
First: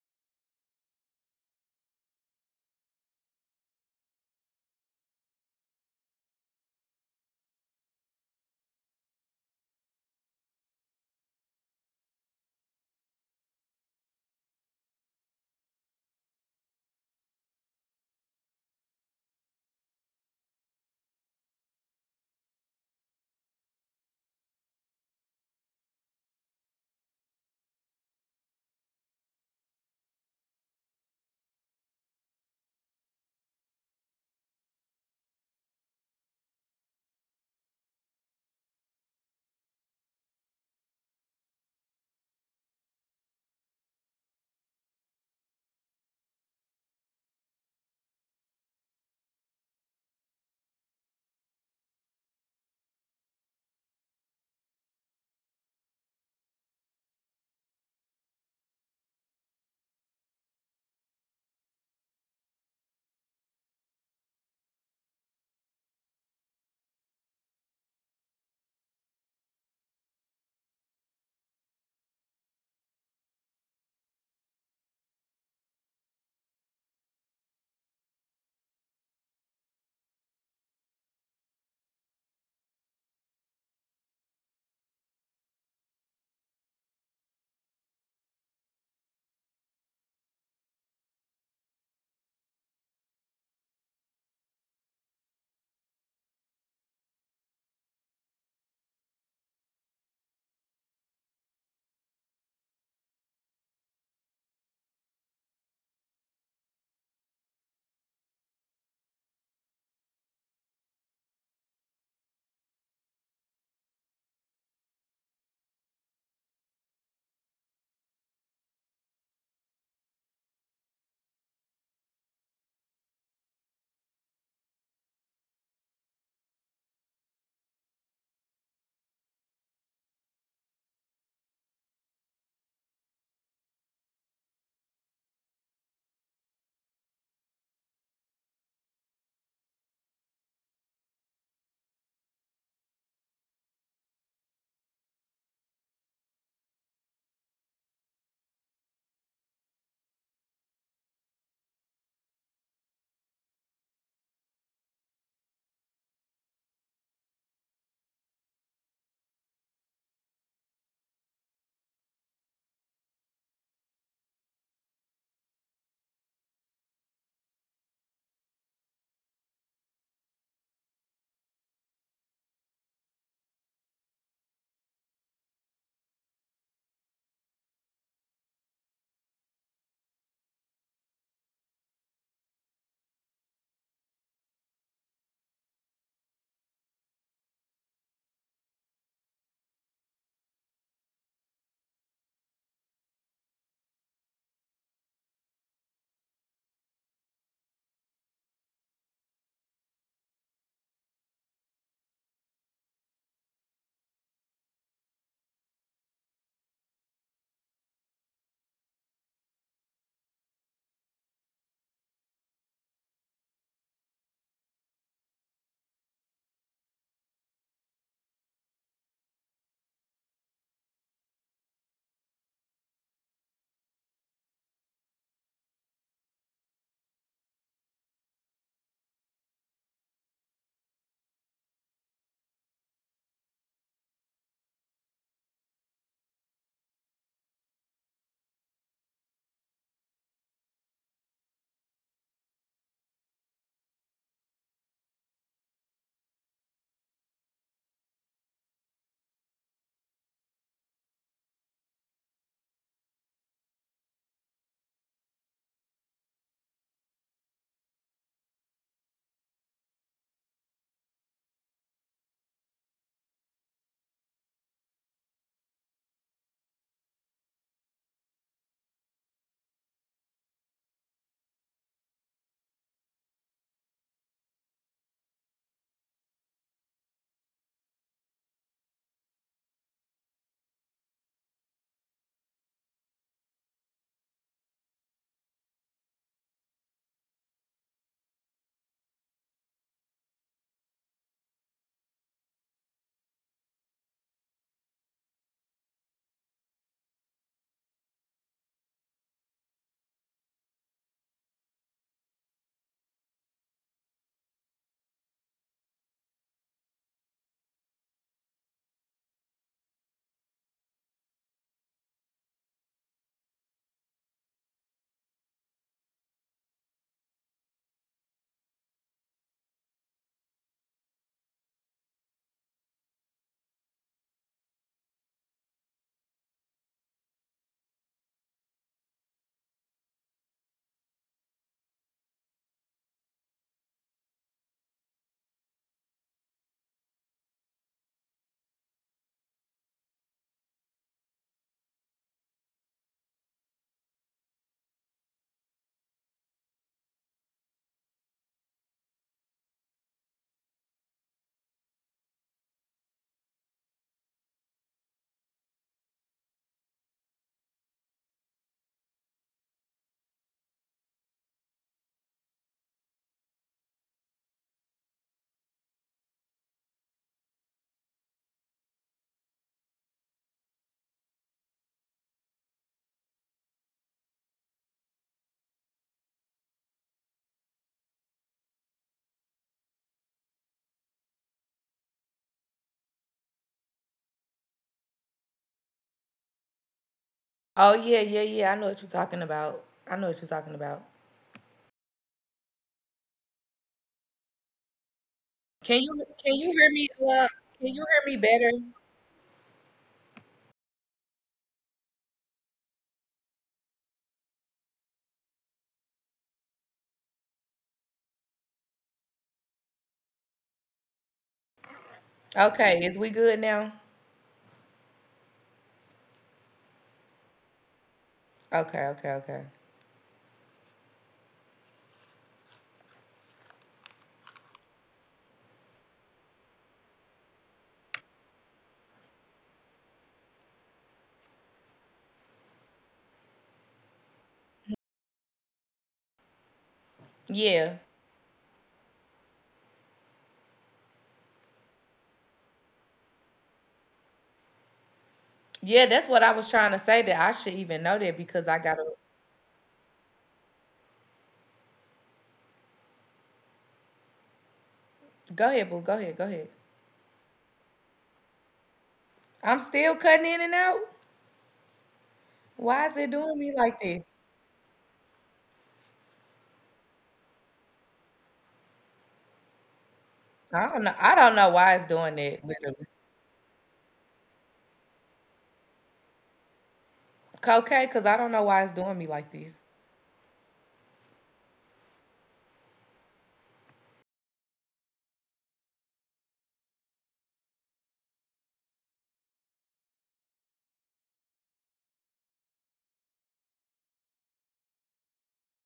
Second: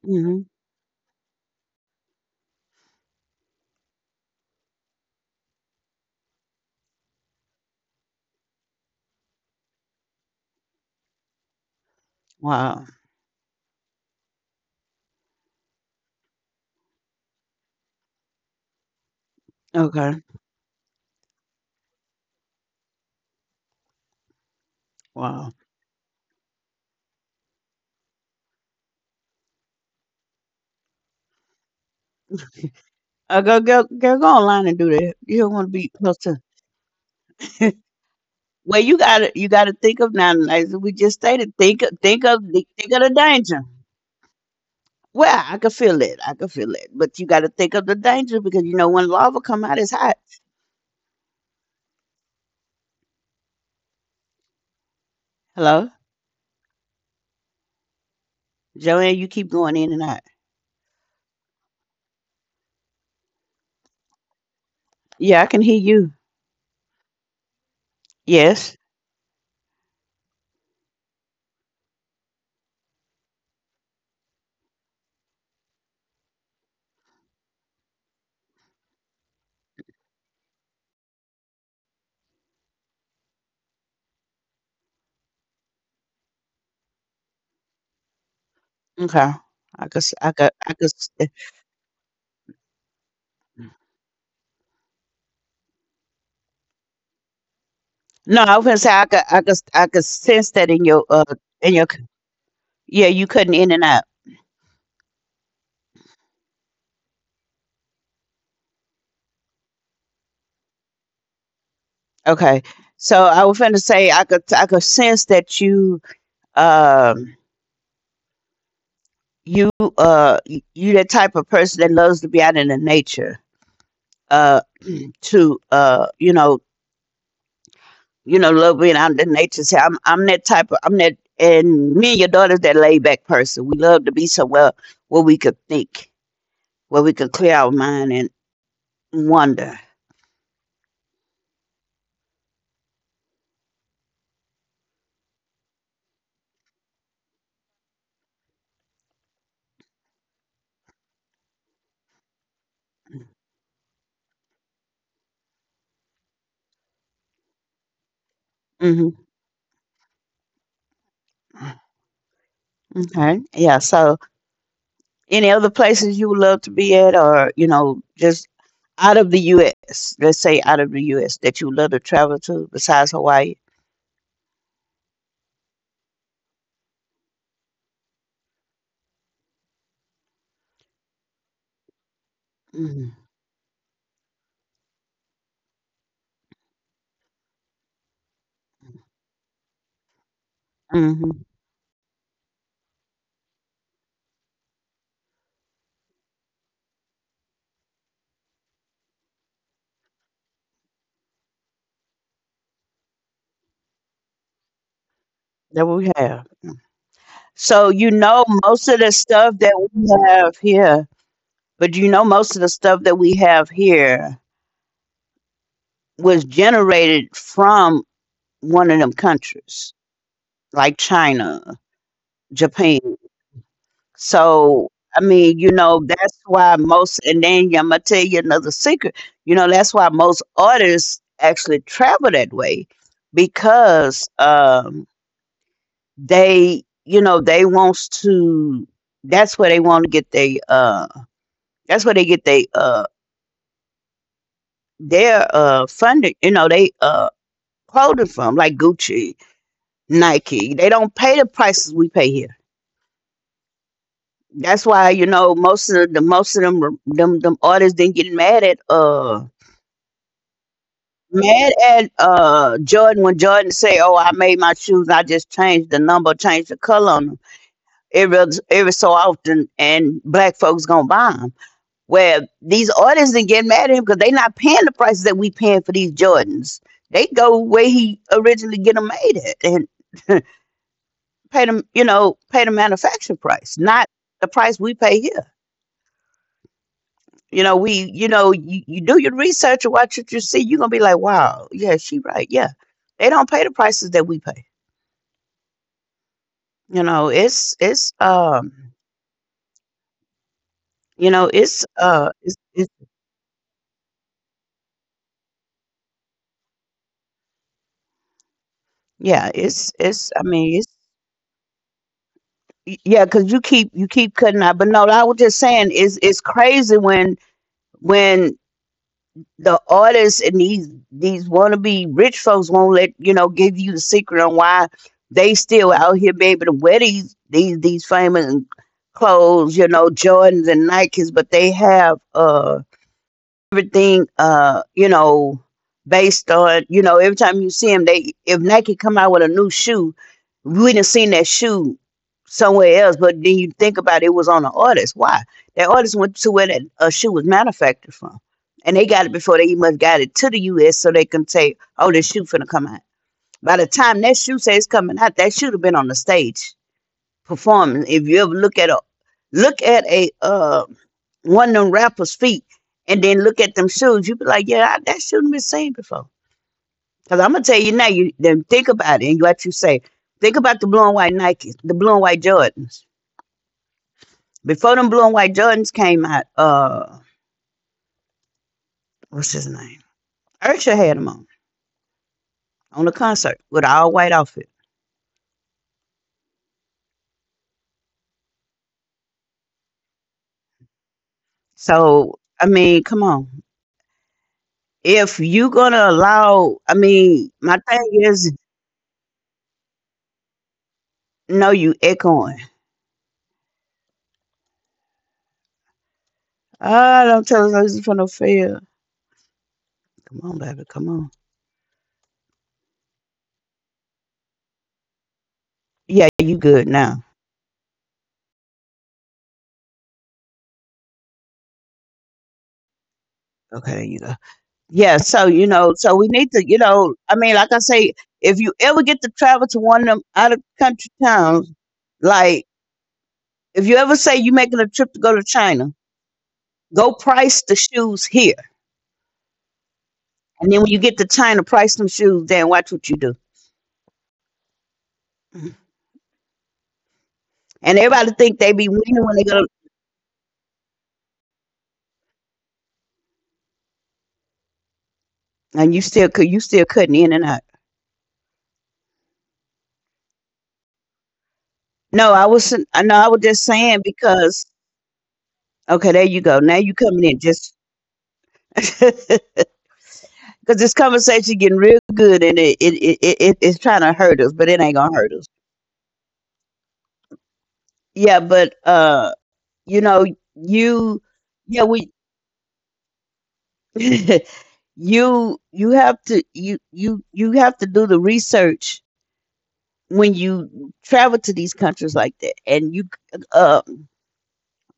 S1: Hmm. Wow. Okay. Wow. Go, go, girl, go online and do that. You don't want to be close to. Well, you got to think of now. As we just stated, think of the danger. Well, I could feel it. I could feel it. But you got to think of the danger, because you know when lava come out, it's hot. Hello, Joanne. You keep going in and out. Yeah, I can hear you. Yes. Okay. I could s No, I was gonna say I could sense that in your c yeah, you cutting in and out. Okay. So I was finna say I could sense that you, um you, you that type of person that loves to be out in the nature, uh, (clears throat) to, love being out in the nature. See, I'm that, and me and your daughter's that laid back person. We love to be somewhere where we could think, where we could clear our mind and wonder. Hmm. Okay. Yeah. So, any other places you would love to be at, or just out of the U.S. Let's say out of the U.S. that you love to travel to besides Hawaii. Hmm. Hmm. That we have. So you know most of the stuff that we have here, but you know most of the stuff that we have here was generated from one of them countries, like China, Japan. So I mean, you know, that's why most and then I'm gonna tell you another secret. You know, that's why most artists actually travel that way because they wants to that's where they want to get they that's where they get they their funding, you know, they clothing from like Gucci, Nike. They don't pay the prices we pay here. That's why, you know, most of the most of them artists didn't get mad at mad at Jordan when Jordan say, "Oh, I made my shoes. I just changed the number, changed the color on them every so often, and black folks gonna buy them." Where these artists are get mad at him because they not paying the prices that we paying for these Jordans. They go where he originally get them made at and (laughs) pay them, you know, pay the manufacturer price, not the price we pay here. You know we you, you do your research and watch what you see. You're gonna be like, wow, yeah, she right, yeah, they don't pay the prices that we pay. You know it's it's yeah it's I mean it's yeah, because you keep cutting out. But no, I was just saying is it's crazy when the artists and these wannabe rich folks won't let you know give you the secret on why they still out here be able to wear these famous clothes, you know, Jordans and Nikes, but they have everything you know based on you know every time you see him they if Nike come out with a new shoe, we done seen that shoe somewhere else. But then you think about it, it was on an artist. Why that artist went to where that shoe was manufactured from, and they got it before they even got it to the US, so they can say, oh, this shoe finna come out. By the time that shoe says coming out, that should have been on the stage performing. If you ever look at a one of them rappers' feet and then look at them shoes, you be like, yeah, I, that shouldn't been seen before. Because I'm gonna tell you now, you then think about it and let you say, think about the blue and white Nikes, the blue and white Jordans. Before them blue and white Jordans came out, what's his name? Usher had them on a concert with an all white outfit.
S2: Oh, yeah, yeah, yeah. I know what you're talking about. I know what you're talking about.
S1: So I mean, come on.
S2: Can you
S1: If you
S2: can you
S1: gonna
S2: hear me? Uh,
S1: allow, I
S2: can you hear
S1: mean,
S2: me
S1: my
S2: better?
S1: thing is, no, you echoing. Ah, don't tell us this is from no field. Come on, baby, come on.
S2: Okay, is we good now?
S1: Yeah, you good now.
S2: Okay, okay, okay.
S1: Okay, there you go. Yeah, so you know, so we need to, you know, I mean, like I say, if you ever get to travel to one of them out of country towns, like if you ever say you're making a trip to go to China,
S2: Yeah,
S1: go price the shoes here, and then when you get to China, price them shoes there and watch what you do.
S2: yeah. That's what I was trying to say. That I should even know that because I
S1: And
S2: gotta.
S1: everybody think they be winning when they go,
S2: Go ahead, boo. Go ahead. Go ahead.
S1: and you still could, you still cutting in and out.
S2: I'm still cutting in and out. Why is it doing
S1: No,
S2: me
S1: I
S2: like
S1: wasn't. I
S2: this?
S1: know I was just saying because okay, there you go. Now you coming in just.
S2: I
S1: (laughs)
S2: don't know. I don't know why it's
S1: Because this
S2: doing that.
S1: conversation getting real good and it's trying to hurt us, but it ain't gonna hurt us.
S2: But okay, because I don't know why it's doing me like
S1: Yeah,
S2: this.
S1: but you know, you yeah, we (laughs) you have to do the research when you travel to these countries like that. And you uh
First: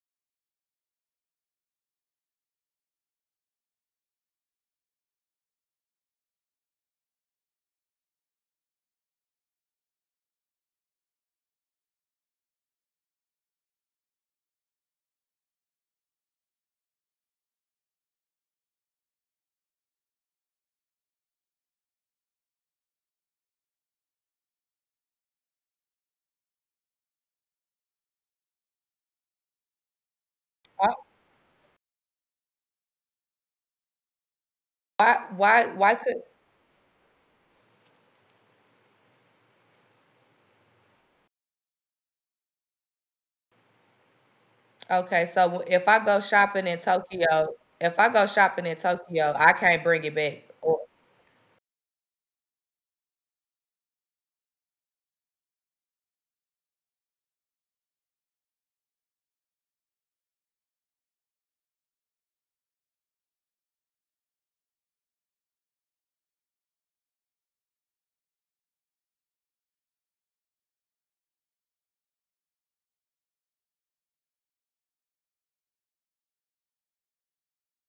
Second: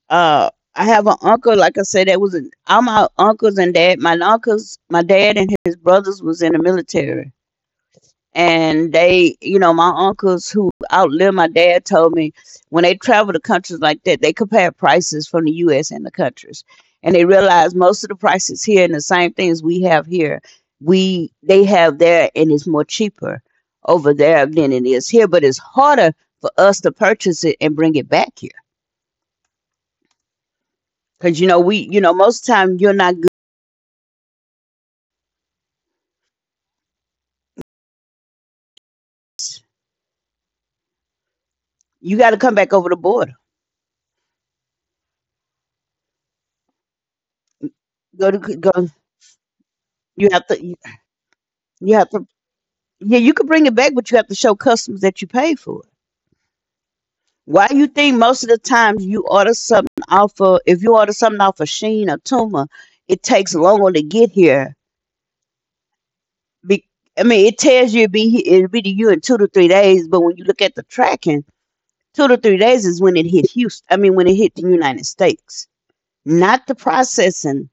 S1: uh I have an uncle, like I said, that was in all my uncles, my dad and his brothers was in the military, and they, you know, my uncles who outlived my dad told me when they travel to countries like that, they compare prices from the US and the countries, and they realize most of the prices here and the same things we have here we they have there, and it's more cheaper over there than it is here, but it's harder for us to purchase it and bring it back here because you know
S2: Why?
S1: we you know most time you're not good.
S2: Why? Why? Why could?
S1: You got to come
S2: Okay,
S1: back over the
S2: so if
S1: border.
S2: I go shopping in Tokyo if I go shopping in Tokyo, I can't bring it back
S1: Go to
S2: or
S1: go you have to you have to yeah you could bring it back, but you have to show customs that you paid for it. Why you think most of the times you order something off of if you order something off of Sheen or Tuma, it takes longer to get here. Be, I mean, it tells you it'll it'll be to you in 2 to 3 days, but when you look at the tracking, 2 to 3 days is when it hit Houston. I mean, when it hit the United States, not the processing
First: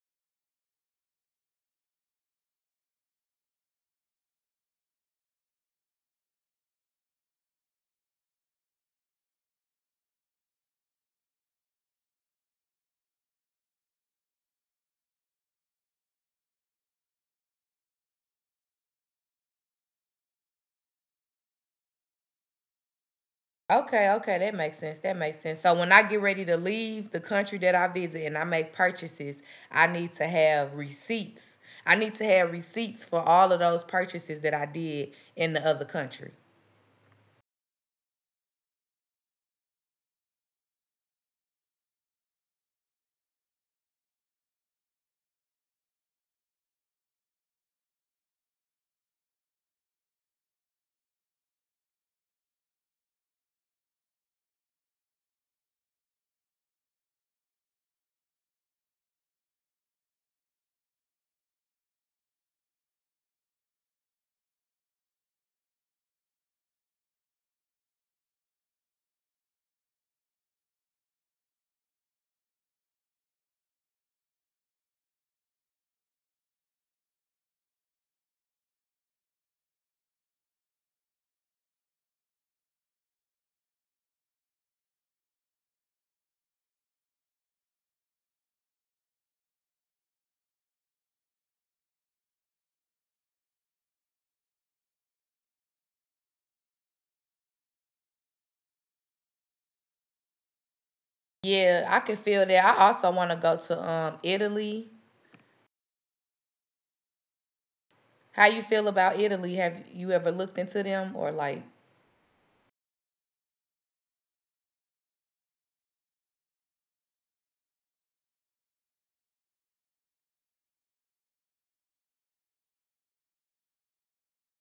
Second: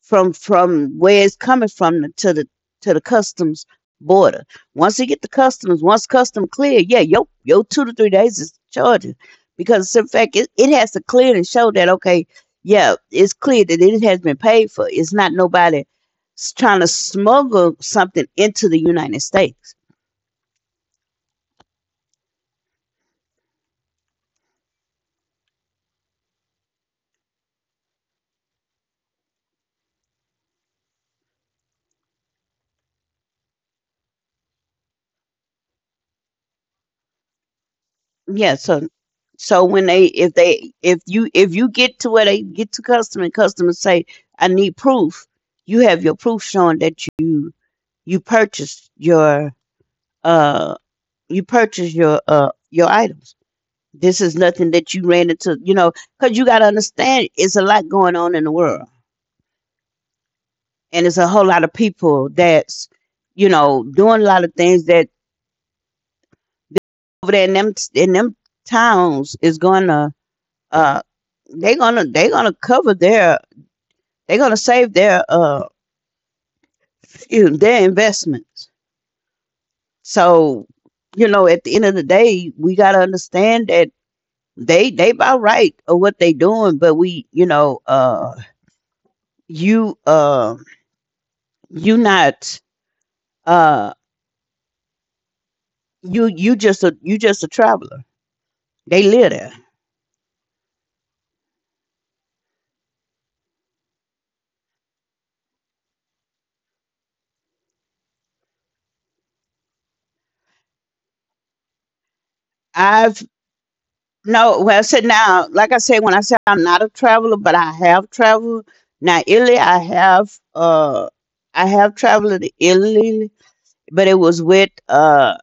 S1: from where it's coming from to the customs border. Once you get the customs, once custom clear, yeah, yo yo 2 to 3 days is charging because in fact it, it has to clear and show that okay, yeah, it's clear that it has been paid for. It's not nobody trying to smuggle something into the United States.
S2: okay, okay, that makes sense, that makes sense. So when I get ready to leave the country that I visit and I make purchases, I need to have receipts. I need to have receipts for all of those purchases that I did in the other country.
S1: Yeah, so so when they if you get to where they get to custom and customers say I need proof, you have your proof showing that you you purchase your uh you purchase your items. This is nothing that you ran into, you know, because you got to understand it's a lot going on in the world, and it's a whole lot of people that's you know doing a lot of things that over there in them towns is gonna uh they gonna cover their they gonna save their you know, their investments. So you know at the end of the day we gotta understand that they about right of what they doing, but we, you know, you uh you not uh you just a traveler. They live there.
S2: Yeah, I can feel that. I also want to go to Italy. How you feel about Italy? Have you ever looked into them or like
S1: I've no well I said now, like I said when I said I'm not a traveler, but I have traveled. Now Italy I have traveled to Italy, but it was with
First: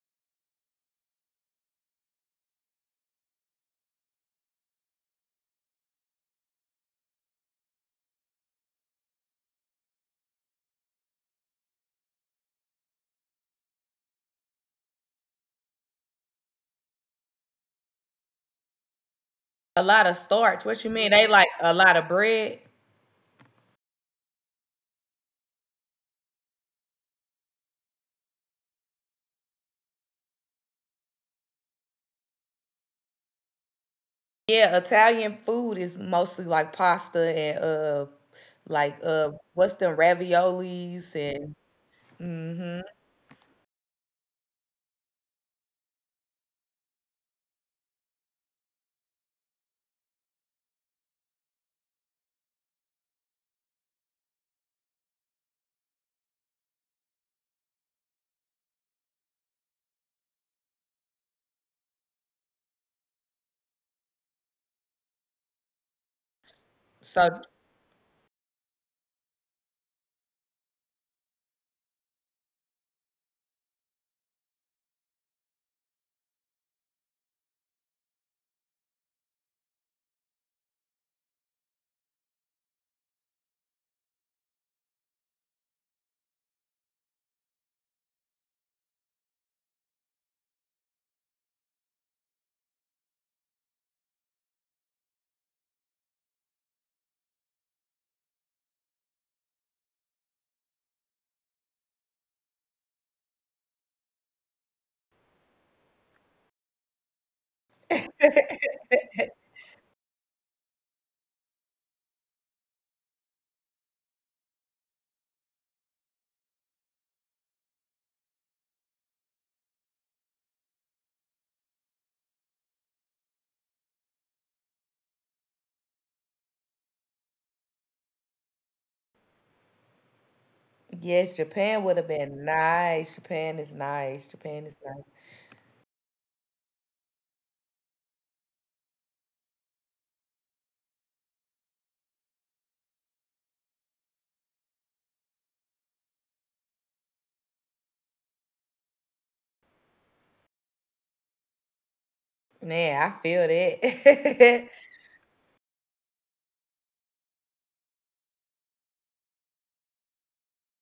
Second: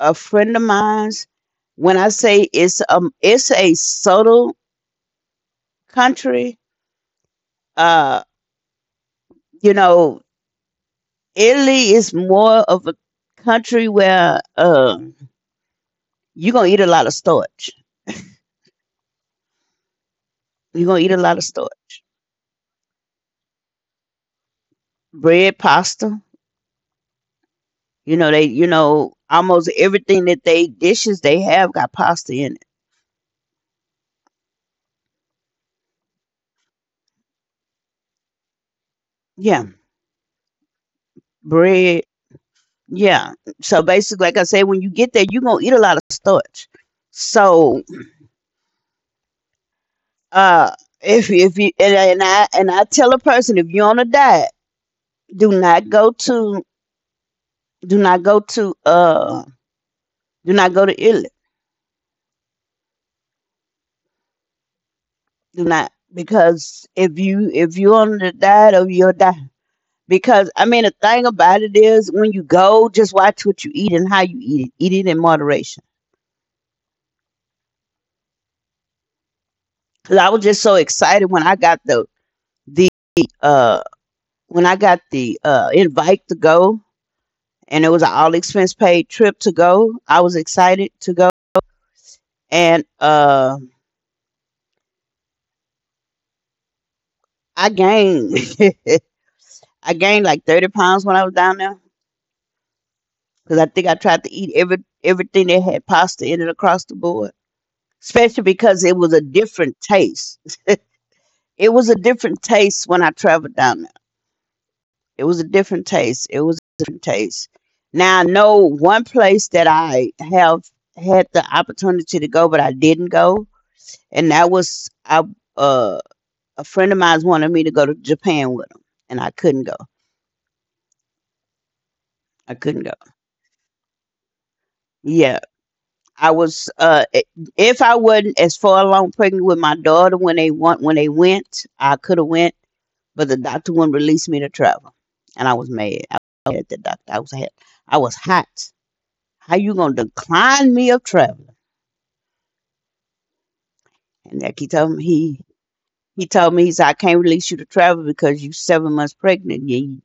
S1: a friend of mine's. When I say it's a subtle country, uh, you know, Italy is more of a country where you're gonna eat a lot of starch.
S2: a lot of starch?
S1: You're
S2: What
S1: gonna
S2: you
S1: eat a
S2: mean?
S1: lot
S2: They
S1: of
S2: like a
S1: starch.
S2: lot of bread?
S1: Bread, pasta. You know, they you know, almost everything that they dishes they have got pasta in it.
S2: Yeah, Italian food is mostly like pasta and like
S1: Yeah.
S2: what's them raviolis and
S1: Bread. Yeah. So basically like I said, when you get there, you're gonna eat a lot of starch. So uh if you and I tell a person if you're on a diet, do not go to do not go to uh do not go to Italy, do not, because
S2: so
S1: if you on the diet or you'll die, because I mean the thing about it is when you go just watch what you eat and how you eat it, eat it in moderation. Because I was just so excited when I got the uh when I got the invite to go, and it was an all expense paid trip to go. I was excited to go. And I gained (laughs) I gained like 30 pounds when I was down there because I think I tried to eat everything that had pasta in it across the board, especially because it was a different taste. It was a different taste when I traveled down there. It was a different taste. It was a different taste. Now I know one place that I have had the opportunity to go, but I didn't go, and that was I. Uh, a friend of mine wanted me to go to Japan with him, and I couldn't go.
S2: yes, Japan would
S1: I
S2: have
S1: couldn't go.
S2: been nice. Japan is nice. Japan is
S1: Yeah,
S2: nice.
S1: I was. If I wasn't as far along pregnant with my daughter when they want when they went, I could have went. But the doctor wouldn't release me to travel. And I was mad. I was mad at the doctor. I was hot. I was hot. How you gonna decline me of traveling?
S2: Man, I feel
S1: And
S2: that. (laughs)
S1: like he told me he told me he said, I can't release you to travel because you 7 months pregnant. You,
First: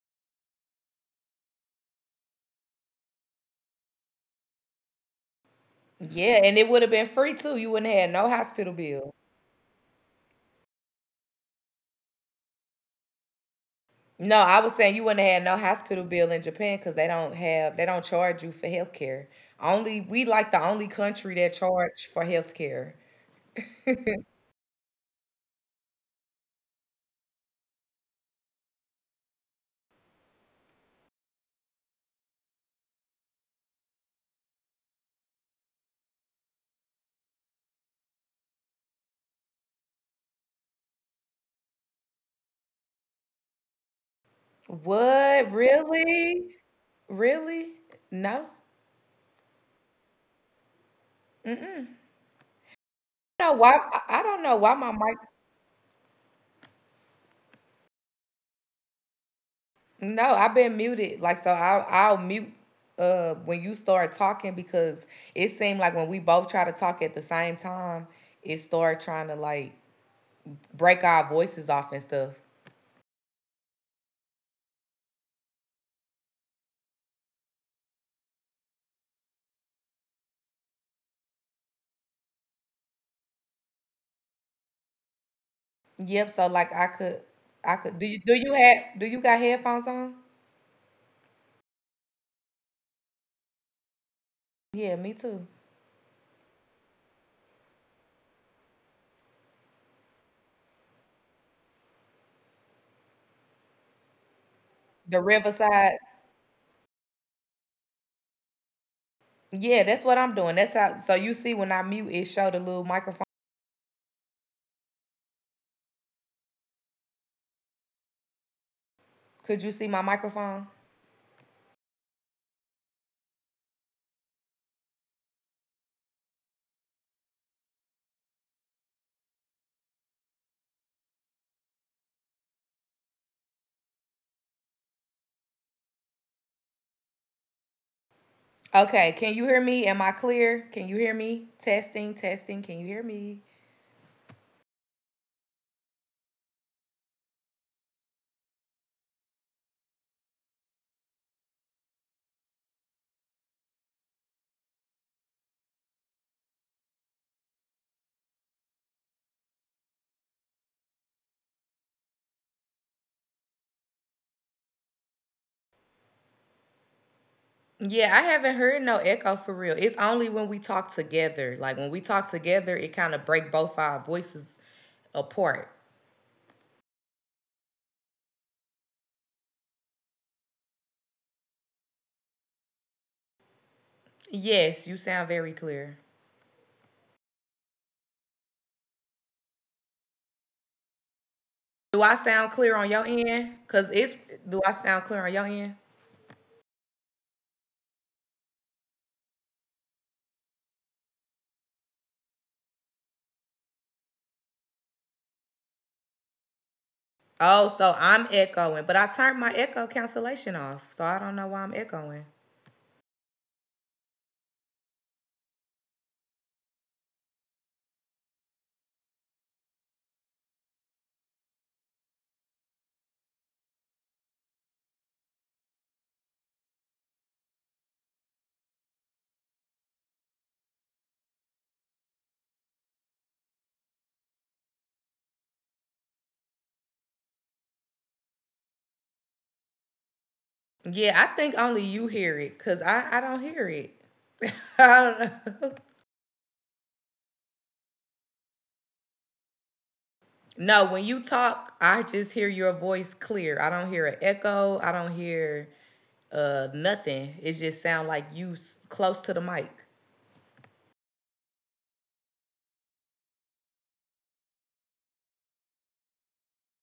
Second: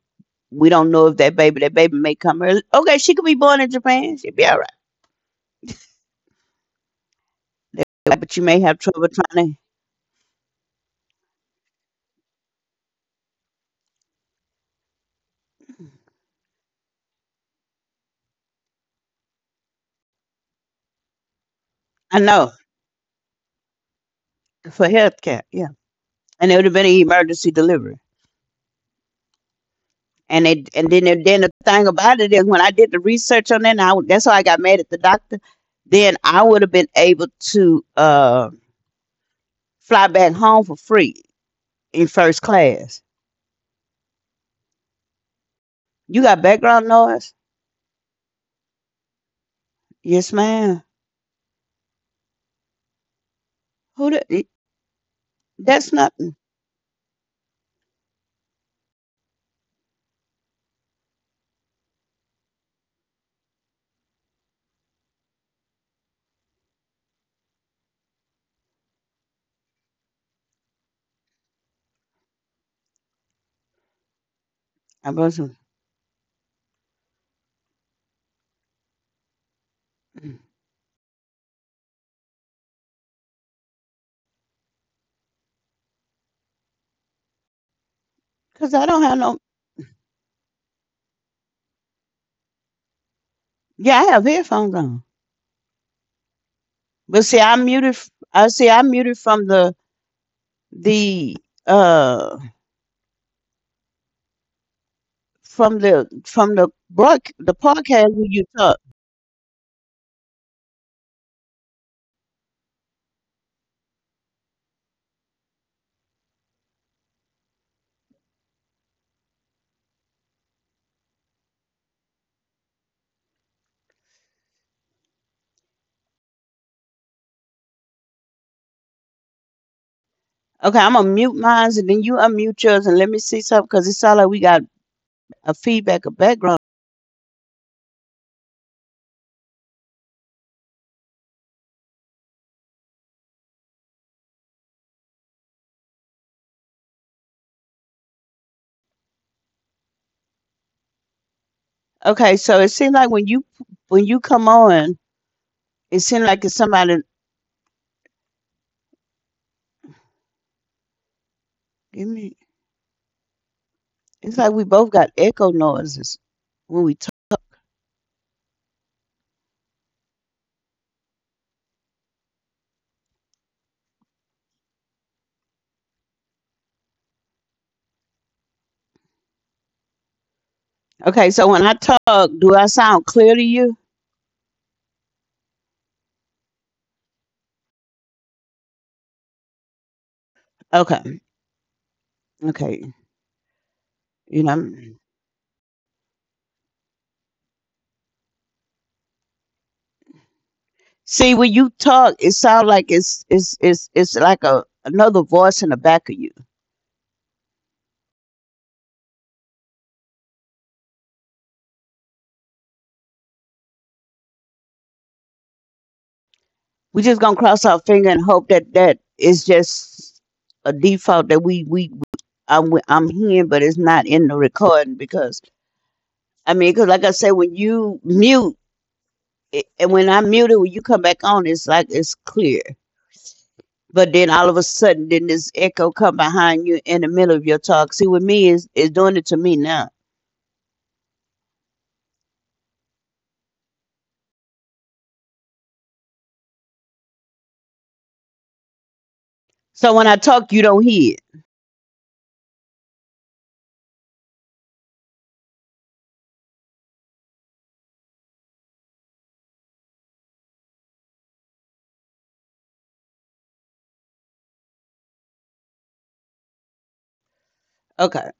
S1: we don't know if that baby may come early. Okay, she could be born in Japan, she'd be all right.
S2: Yeah, and it would have been free too. You wouldn't have had no hospital bill.
S1: But you may have trouble trying to.
S2: No, I was saying you wouldn't have had no hospital bill in Japan because they don't have they don't charge you for health care. Only we like the only country
S1: I
S2: that
S1: know,
S2: charge for health care.
S1: for health care, yeah. And it would have been an emergency delivery. And it and then it- then the thing about it is when I did the research on that, that's why I got mad at the doctor. Then I would have been able to fly back home for free in first class.
S2: What,
S1: You got background
S2: really?
S1: noise?
S2: Really? No.
S1: Yes, ma'am.
S2: Mm-mm. I
S1: Who?
S2: don't know why I I don't know why my mic
S1: That's nothing.
S2: no, I've been muted. Like so I'll mute when you start talking because it seemed like when we both try to talk at the same time, it started trying to like break our voices off and stuff.
S1: I wasn't
S2: Yep, so like I
S1: because I
S2: could do
S1: don't
S2: you
S1: have
S2: do
S1: no.
S2: you have do you got headphones on?
S1: Yeah, I have headphones on.
S2: Yeah, me too.
S1: But see, I muted. I see, I muted from the uh from the
S2: The
S1: from the
S2: Riverside.
S1: broad the podcast where you talk.
S2: Yeah, that's what I'm doing. That's how so you see when I mute it showed a little microphone. Could you see my microphone?
S1: Okay, I'm gonna mute mine and then you unmute yours and let me see something because it sounds like we got a feedback, a background.
S2: Okay, can you hear me? Am I clear? Can you hear me? Testing, testing. Can you hear me?
S1: Okay, so it seems like when you come on, it seems like it's somebody. Give me. It's like we both got echo noises when we talk.
S2: Yeah, I haven't heard no echo for real. It's only when we talk together. Like when we talk together, it kind of break both our voices apart.
S1: Okay, so when I talk, do I sound clear to you?
S2: Yes, you sound very clear.
S1: Okay, okay.
S2: Do I sound clear on
S1: You know,
S2: your
S1: I'm-
S2: end? Cause it's do I sound clear on your end?
S1: See when you talk, it sounds like it's like a another voice in the back of you.
S2: Oh, so I'm echoing, but I turned my echo cancellation off, so I don't know why I'm echoing.
S1: We just gonna cross our finger and hope that that is just a default that we I'm hearing, but it's not in the recording because because like I said, when you mute it- and when I mute it, when you come back on, it's like it's clear. But then all of a sudden, then this echo come behind you in the middle of your talk. See, with me is doing it to me now.
S2: Yeah, I think only you hear it, cause I don't hear it. (laughs) I don't know.
S1: So when I talk, you don't hear it.
S2: No, when you talk, I just hear your voice clear. I don't hear an echo. I don't hear nothing. It just sound like you s- close to the mic.
S1: Okay,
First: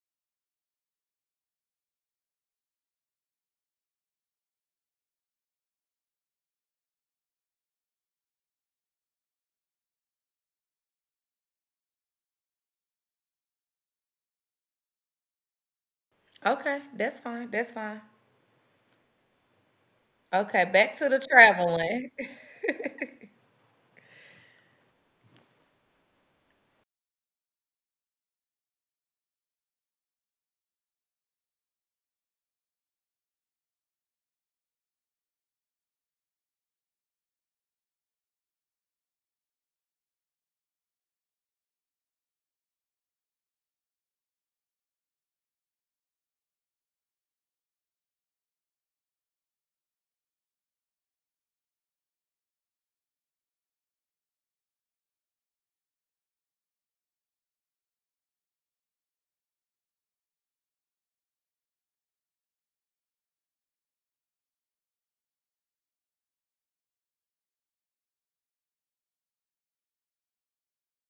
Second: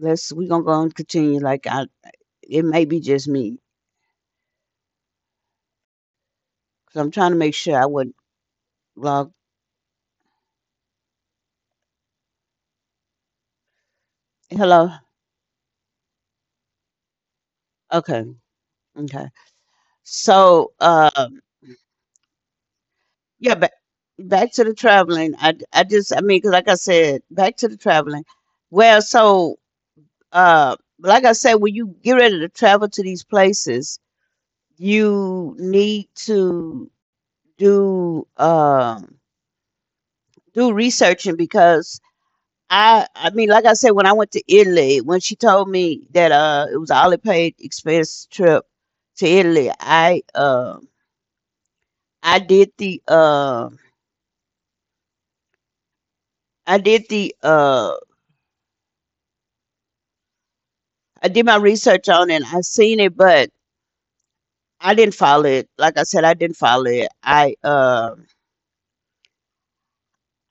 S1: let's we gonna go and continue. It may be just me because I'm trying to make sure I would log. Hello.
S2: Okay, that's fine. That's fine.
S1: Okay. Okay.
S2: Okay, back to the
S1: So,
S2: traveling.
S1: um, yeah, back back to the traveling. I just 'cause like I said, back to the traveling. Well, so like I said, when you get ready to travel to these places, you need to do do researching because I mean, like I said, when I went to Italy, when she told me that it was an all paid expense trip to Italy, I did the I did the I did my research on it. I seen it, but I didn't follow it. Like I said, I didn't follow it.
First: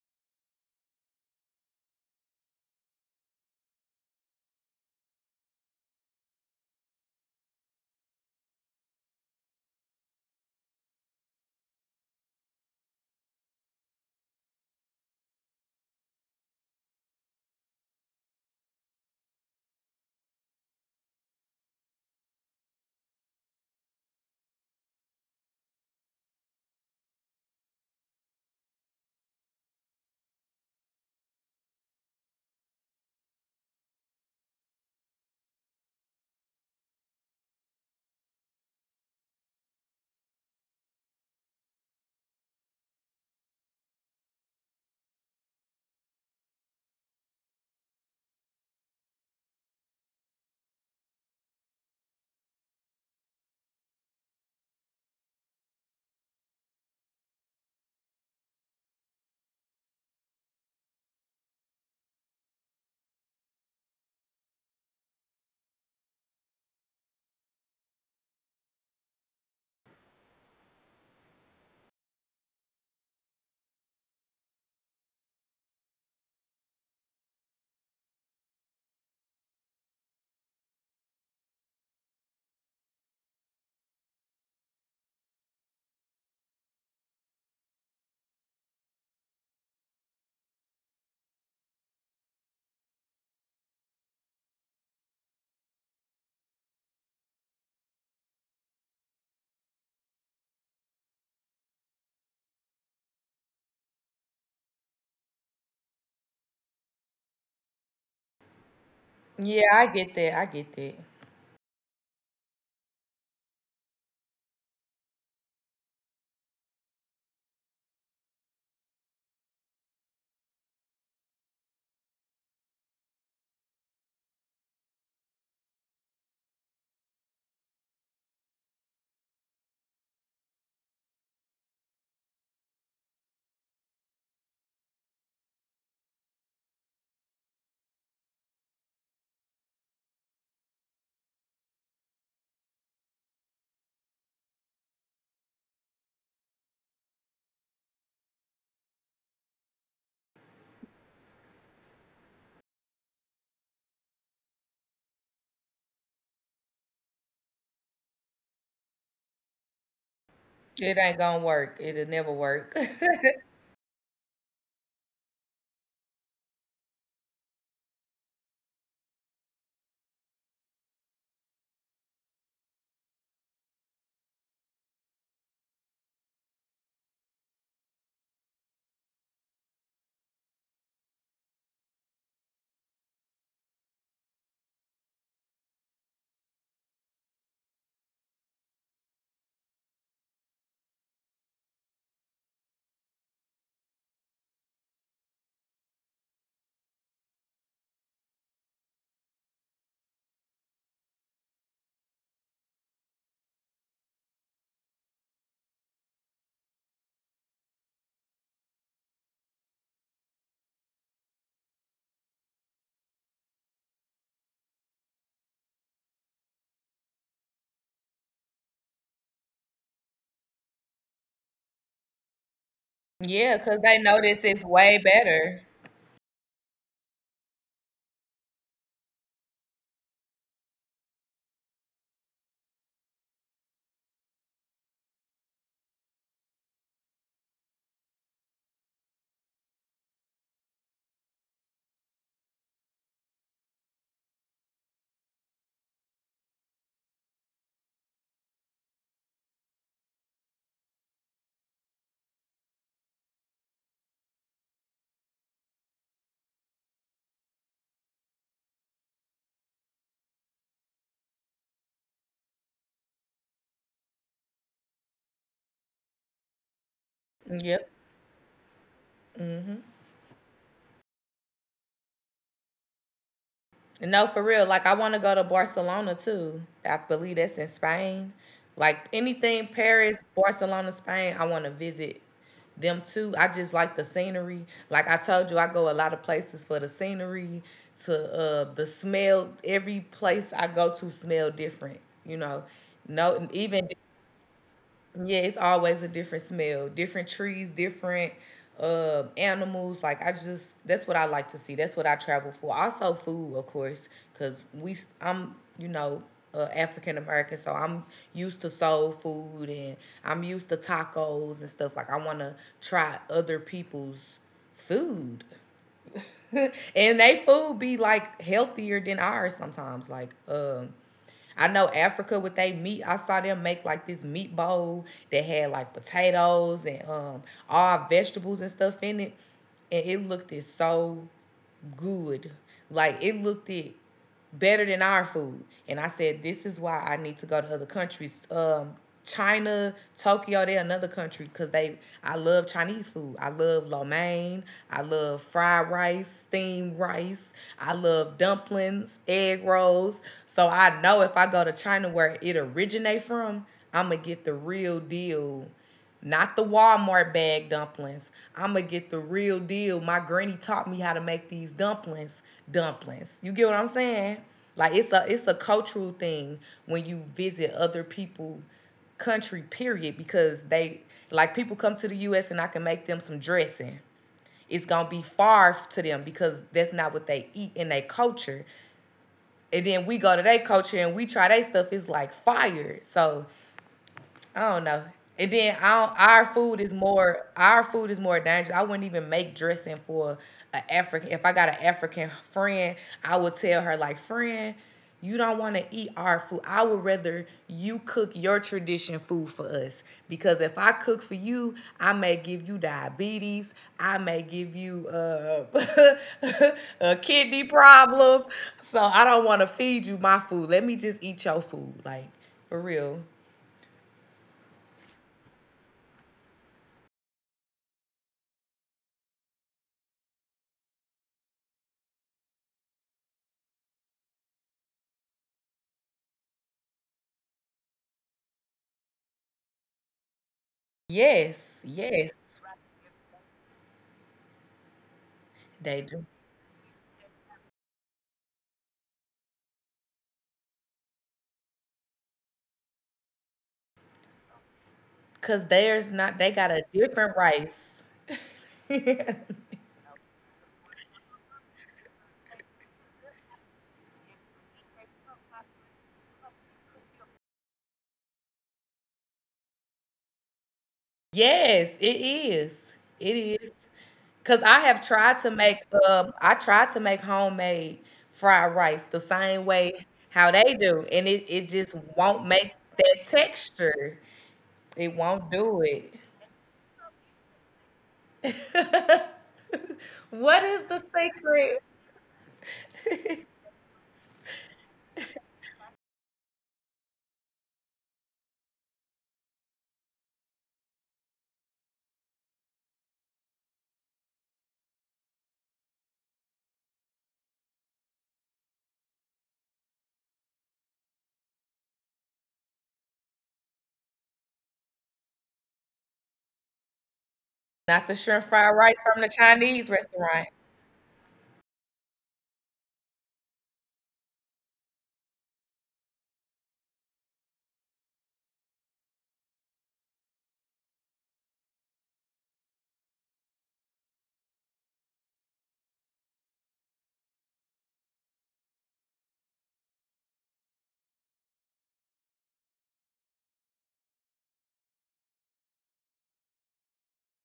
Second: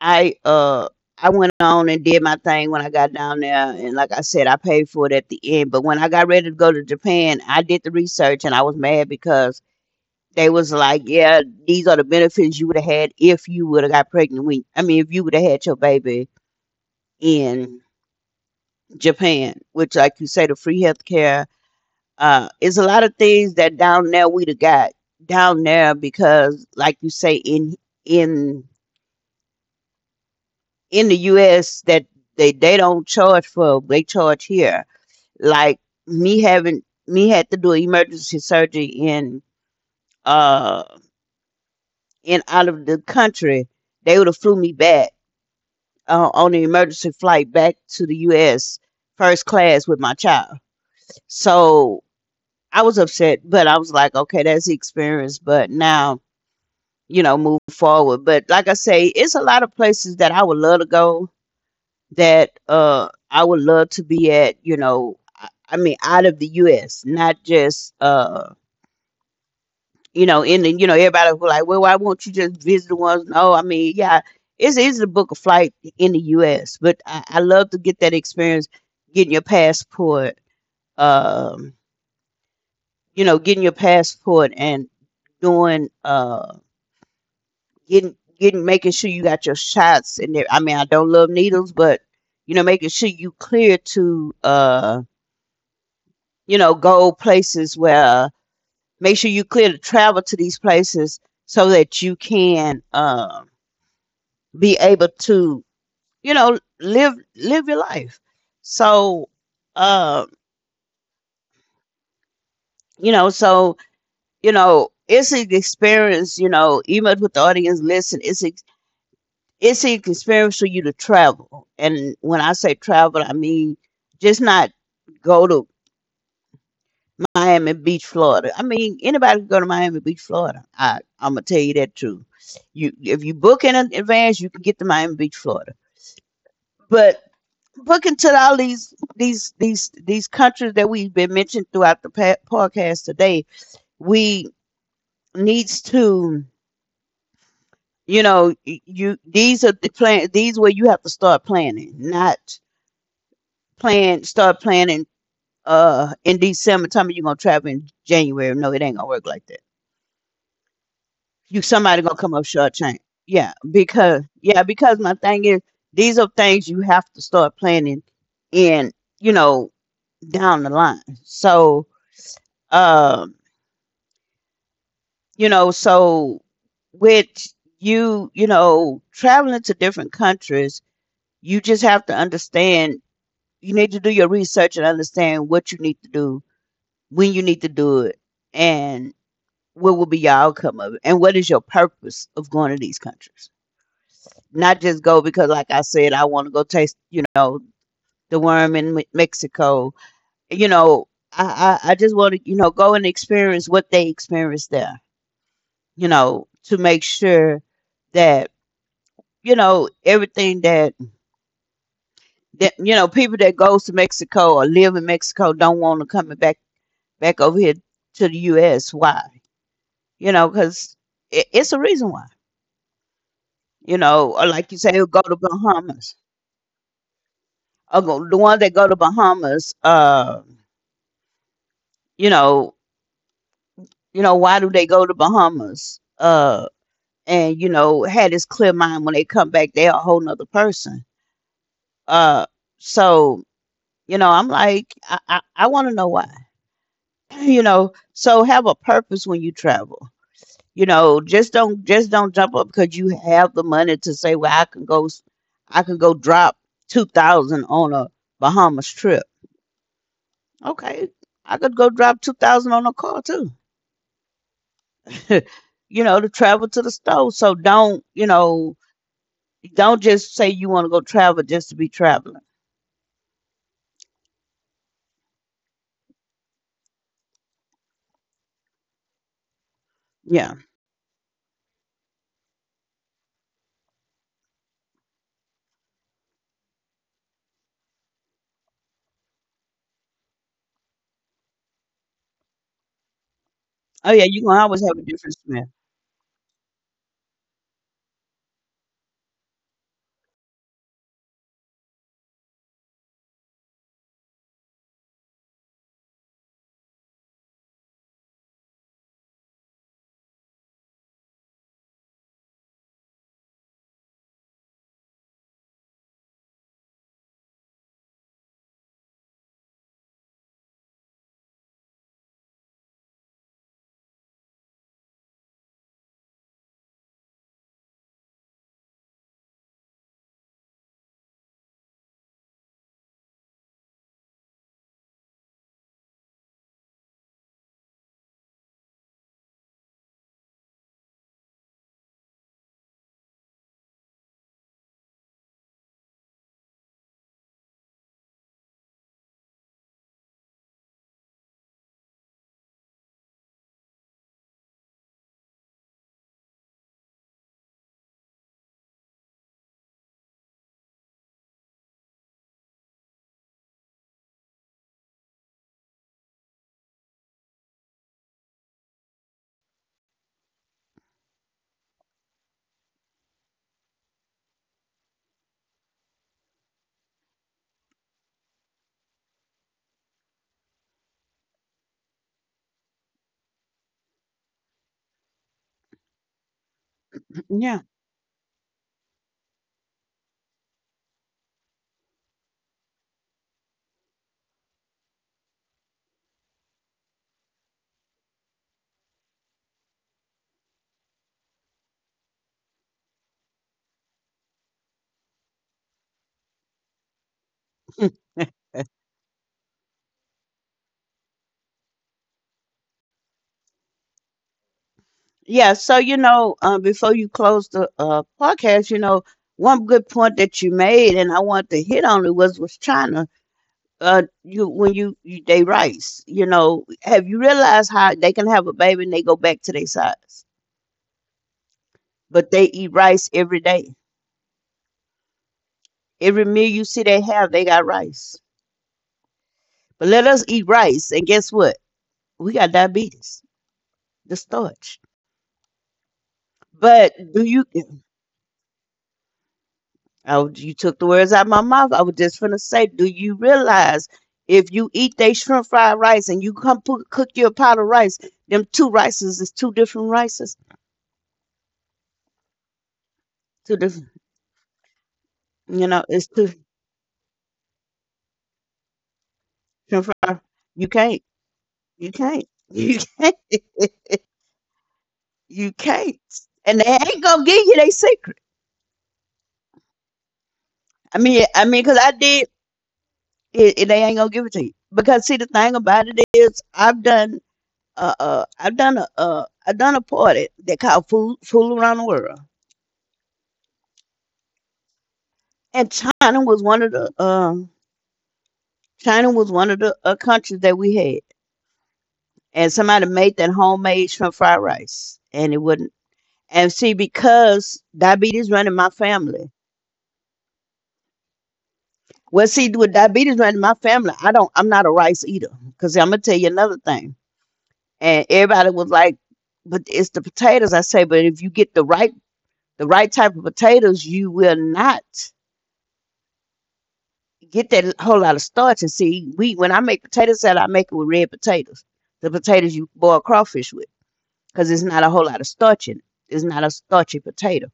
S1: I uh I went on and did my thing when I got down there, and like I said, I paid for it at the end. But when I got ready to go to Japan, I did the research and I was mad because they was like, yeah, these are the benefits you would have had if you would have got pregnant, when I mean if you would have had your baby in Japan, which like you say, the free healthcare. It's a lot of things that down there we'd have got down there because, like you say, in in the U.S. that they don't charge for, they charge here. Like me had to do emergency surgery uh in out of the country, they would have flew me back, on an emergency flight back to the U.S. first class with my child. So I was upset, but I was like, okay, that's the experience. But now, you know, move forward. But like I say, it's a lot of places that I would love to go, that I would love to be at, you know, I mean out of the U.S., not just you know, in the you know, everybody who like, well, why won't you just visit the ones? No, I mean, yeah, it's easy to book a flight in the U.S., but I love to get that experience, getting your passport, um, you know, getting your passport and doing getting making sure you got your shots and there. I mean, I don't love needles, but you know, making sure you clear to you know, go places where, make sure you clear to travel to these places so that you can be able to, you know, live your life. So
S2: (laughs) Yeah, I
S1: uh,
S2: get that. I get that.
S1: you know, so you know, it's an experience, you know, even with the audience listen, it's an experience for you to travel. And when I say travel, I mean just not go to Miami Beach, Florida. I mean anybody can go to Miami Beach, Florida. I'm gonna tell you that too. You if you book in advance, you can get to Miami Beach, Florida. But booking to all these countries that we've been mentioned throughout the podcast today, we needs to, you know, you these are the plan these where you have to start planning, not plan start planning in December. Tell me you're gonna travel in January. No, it ain't gonna work like that.
S2: It ain't
S1: You
S2: gonna
S1: somebody
S2: work.
S1: gonna come up
S2: It'll never
S1: short change.
S2: work.
S1: Yeah, because my thing is these are things you have to start planning in, you know, down the line. Um, you know, so with you, you know, traveling to different countries, you just have to understand you need to do your research and understand what you need to do, when you need to do it, and what will be your outcome of it and what is your purpose of going to these countries, not just go because like I said I want to go taste, you know, the worm in Mexico, you know, I just want to, you know, go and experience what they experience there, you know, to make sure that you know everything that that you know people that goes to Mexico or live in Mexico don't want to come back back over here to the US, why, you know, because it's a reason why.
S2: (laughs)
S1: You
S2: Yeah, cause
S1: know,
S2: they
S1: or
S2: know
S1: like you
S2: this
S1: say, he'll
S2: is
S1: go to
S2: way better.
S1: Bahamas. Or go, the ones that go to Bahamas, you know, you know, why do they go to Bahamas? And you know, had this clear mind when they come back, they're a whole nother person. Uh, so you know, I'm like, I want to know why. (clears throat) You know, so have a purpose when you travel. You know, just don't jump up because you have the money to say, well, I can go drop 2,000 on a Bahamas trip. Okay. I could go drop 2,000 on a car too. (laughs) You know, to travel to the store. So don't, you
S2: Yep.
S1: know, don't just say you want to go travel just to be traveling.
S2: No, for real. Like I want to go to Barcelona too. I believe that's in Spain. Like anything
S1: Yeah.
S2: Paris, Barcelona, Spain, I want to visit them too. I just like the scenery. Like I told you, I go a lot of places for the scenery, to the smell. Every place I go to smell different. You know, no
S1: Oh yeah,
S2: even
S1: you can always have a different smell.
S2: yeah, it's always a different smell, different trees, different animals. Like I just that's what I like to see. That's what I travel for. Also food, of course, cuz we I'm, you know, African American, so I'm used to soul food and I'm used to tacos and stuff. Like I want to try other people's food. (laughs) And they food be like healthier than ours sometimes. Like, I know Africa with they meat. I saw them make like this meat bowl that had like potatoes and all vegetables and stuff in it, and it looked it so good. Like it looked it better than our food. And I said, this is why I need to go to other countries. China, Tokyo, they're another country because they. I love Chinese food. I love lo mein. I love fried rice, steamed rice. I love dumplings, egg rolls. So I know if I go to China where it originate from, I'm gonna get the real deal not the Walmart bag dumplings. I'm going to get the real deal. My granny taught me how to make these dumplings. Dumplings. You get what I'm saying? Like it's a cultural thing when you visit other people country period because they like people come to the US and I can make them some dressing. It's gonna be far to them because that's not what they eat in their culture. And then we go to their culture and we try their stuff, it's like fire. So I don't know. And then our our food
S1: (laughs)
S2: is
S1: Yeah.
S2: more our food is more dangerous. I wouldn't even make dressing for an African. If I got an African friend, I would tell her like, friend, you don't want to eat our food. I would rather you cook your tradition food for us because if I cook for you, I may give you diabetes. I may give you (laughs) a kidney problem. So I don't want to feed you my food. Let me just eat your food, like for real.
S1: Yeah, so you know, before you close the podcast, you know, one good point that you made, and I want to hit on it was China. You they rice, you know, have you realized how they can have a baby and they go back to their size,
S2: Yes,
S1: but they
S2: yes,
S1: eat rice every day.
S2: they
S1: Every
S2: do.
S1: meal you see they have, they got rice. But let us eat rice, and guess what? We got diabetes, the starch.
S2: Cause theirs not they got
S1: But
S2: a
S1: do you?
S2: different rice. (laughs)
S1: Oh, you took the words out of my mouth. I was just finna say, do you realize if you eat they shrimp fried rice and you come cook your pot of rice, them two rices is two different rices,
S2: Yes, it is. Is,
S1: two
S2: it
S1: different.
S2: is. Cause I have tried
S1: You
S2: to
S1: know, it's
S2: make
S1: two
S2: I tried to make homemade fried rice the
S1: shrimp
S2: same
S1: fried.
S2: way
S1: You
S2: how
S1: can't.
S2: they do, and it,
S1: You
S2: it just
S1: can't.
S2: won't
S1: You
S2: make
S1: can't.
S2: that texture.
S1: (laughs)
S2: It
S1: you
S2: won't
S1: can't.
S2: do it.
S1: And they ain't gonna give you their secret.
S2: What is the
S1: Cause I
S2: secret?
S1: did. It they ain't gonna give it to you because see the thing about it is I've done a party that called food fool around the world, and China was one of the countries that we had, and somebody made that homemade shrimp fried rice and it wouldn't. And see because diabetes
S2: Not the
S1: running
S2: shrimp
S1: my
S2: fried rice
S1: family.
S2: from the Chinese restaurant.
S1: Well see with diabetes running my family, I'm not a rice eater because I'm gonna tell you another thing, and everybody was like, but it's the potatoes. I say but if you get the right type of potatoes, you will not get that whole lot of starch. And see, we when I make potato salad, I make it with red potatoes, the potatoes you boil crawfish with, because it's not a whole lot of starch in it. It's not a starchy potato.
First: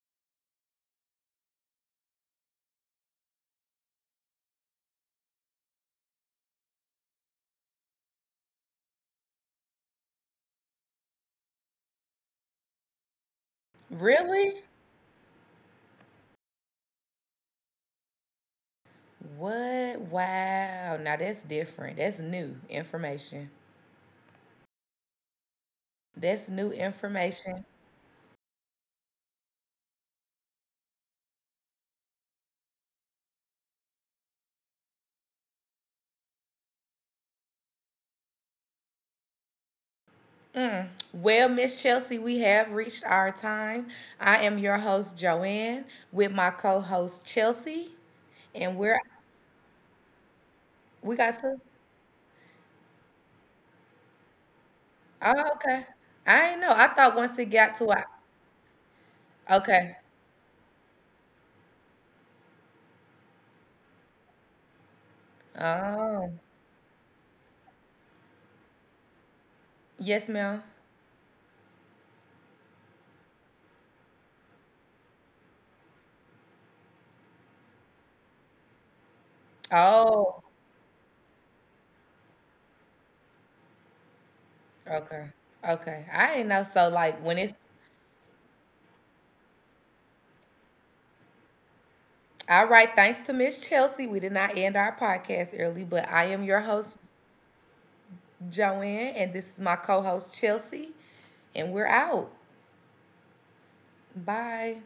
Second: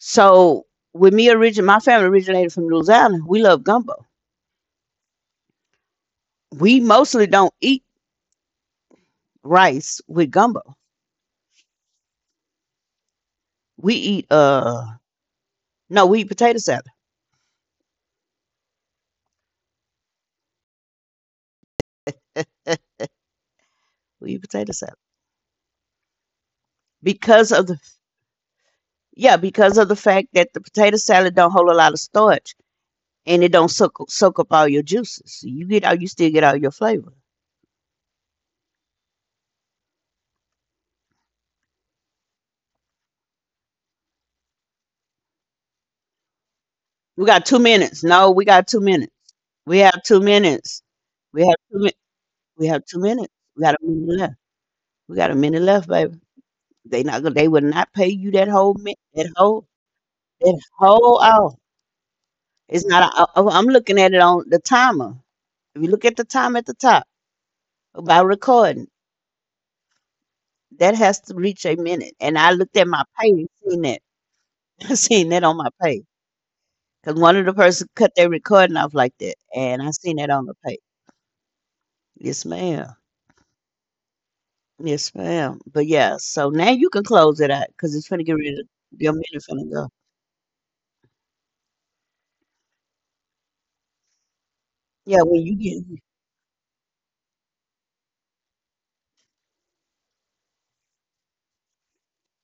S1: So with me origin, my family originated from Louisiana. We love gumbo. We mostly don't eat rice with gumbo. We eat
S2: Really?
S1: no, we eat potato salad.
S2: What? Wow. Now that's different. That's new
S1: (laughs)
S2: information.
S1: We eat potato salad
S2: That's new
S1: because
S2: information.
S1: of the, yeah because of the fact that the potato salad don't hold a lot of starch and it don't soak up all your juices. So you get out, you still get all your flavor.
S2: Mm. Well, Miss Chelsea, we have reached our time. I am your host, Joanne, with my co host, Chelsea.
S1: We
S2: And
S1: got
S2: we're,
S1: 2 minutes. No, we got 2 minutes.
S2: we
S1: We
S2: got
S1: have
S2: to,
S1: 2 minutes. We have two. Mi- we have 2 minutes. We got a
S2: oh,
S1: minute left.
S2: okay. I ain't
S1: We
S2: know.
S1: got a
S2: I
S1: minute
S2: thought once
S1: left,
S2: it
S1: baby.
S2: got to, a,
S1: They not. Gonna. They will not pay you
S2: okay.
S1: that whole minute. That whole hour. It's not. I'm looking at it on
S2: Oh,
S1: the timer. If you look at the time at the top about
S2: yes, ma'am.
S1: recording, that has to reach a minute. And I looked at my pay and seen that. (laughs) I seen that on my page. 'Cause one of the person cut
S2: Oh,
S1: their recording off like that, and I seen that on the tape. Yes,
S2: okay.
S1: ma'am.
S2: Okay. I ain't know. So like when it's
S1: Yes, ma'am. But, yeah, so now you can close it out, cause it's finna get rid of your minute finna go.
S2: all right. Thanks to Miss Chelsea. We did not end our podcast early, but I am your host,
S1: Yeah, when you get
S2: Joanne, and this is my co host, Chelsea, and we're out. Bye.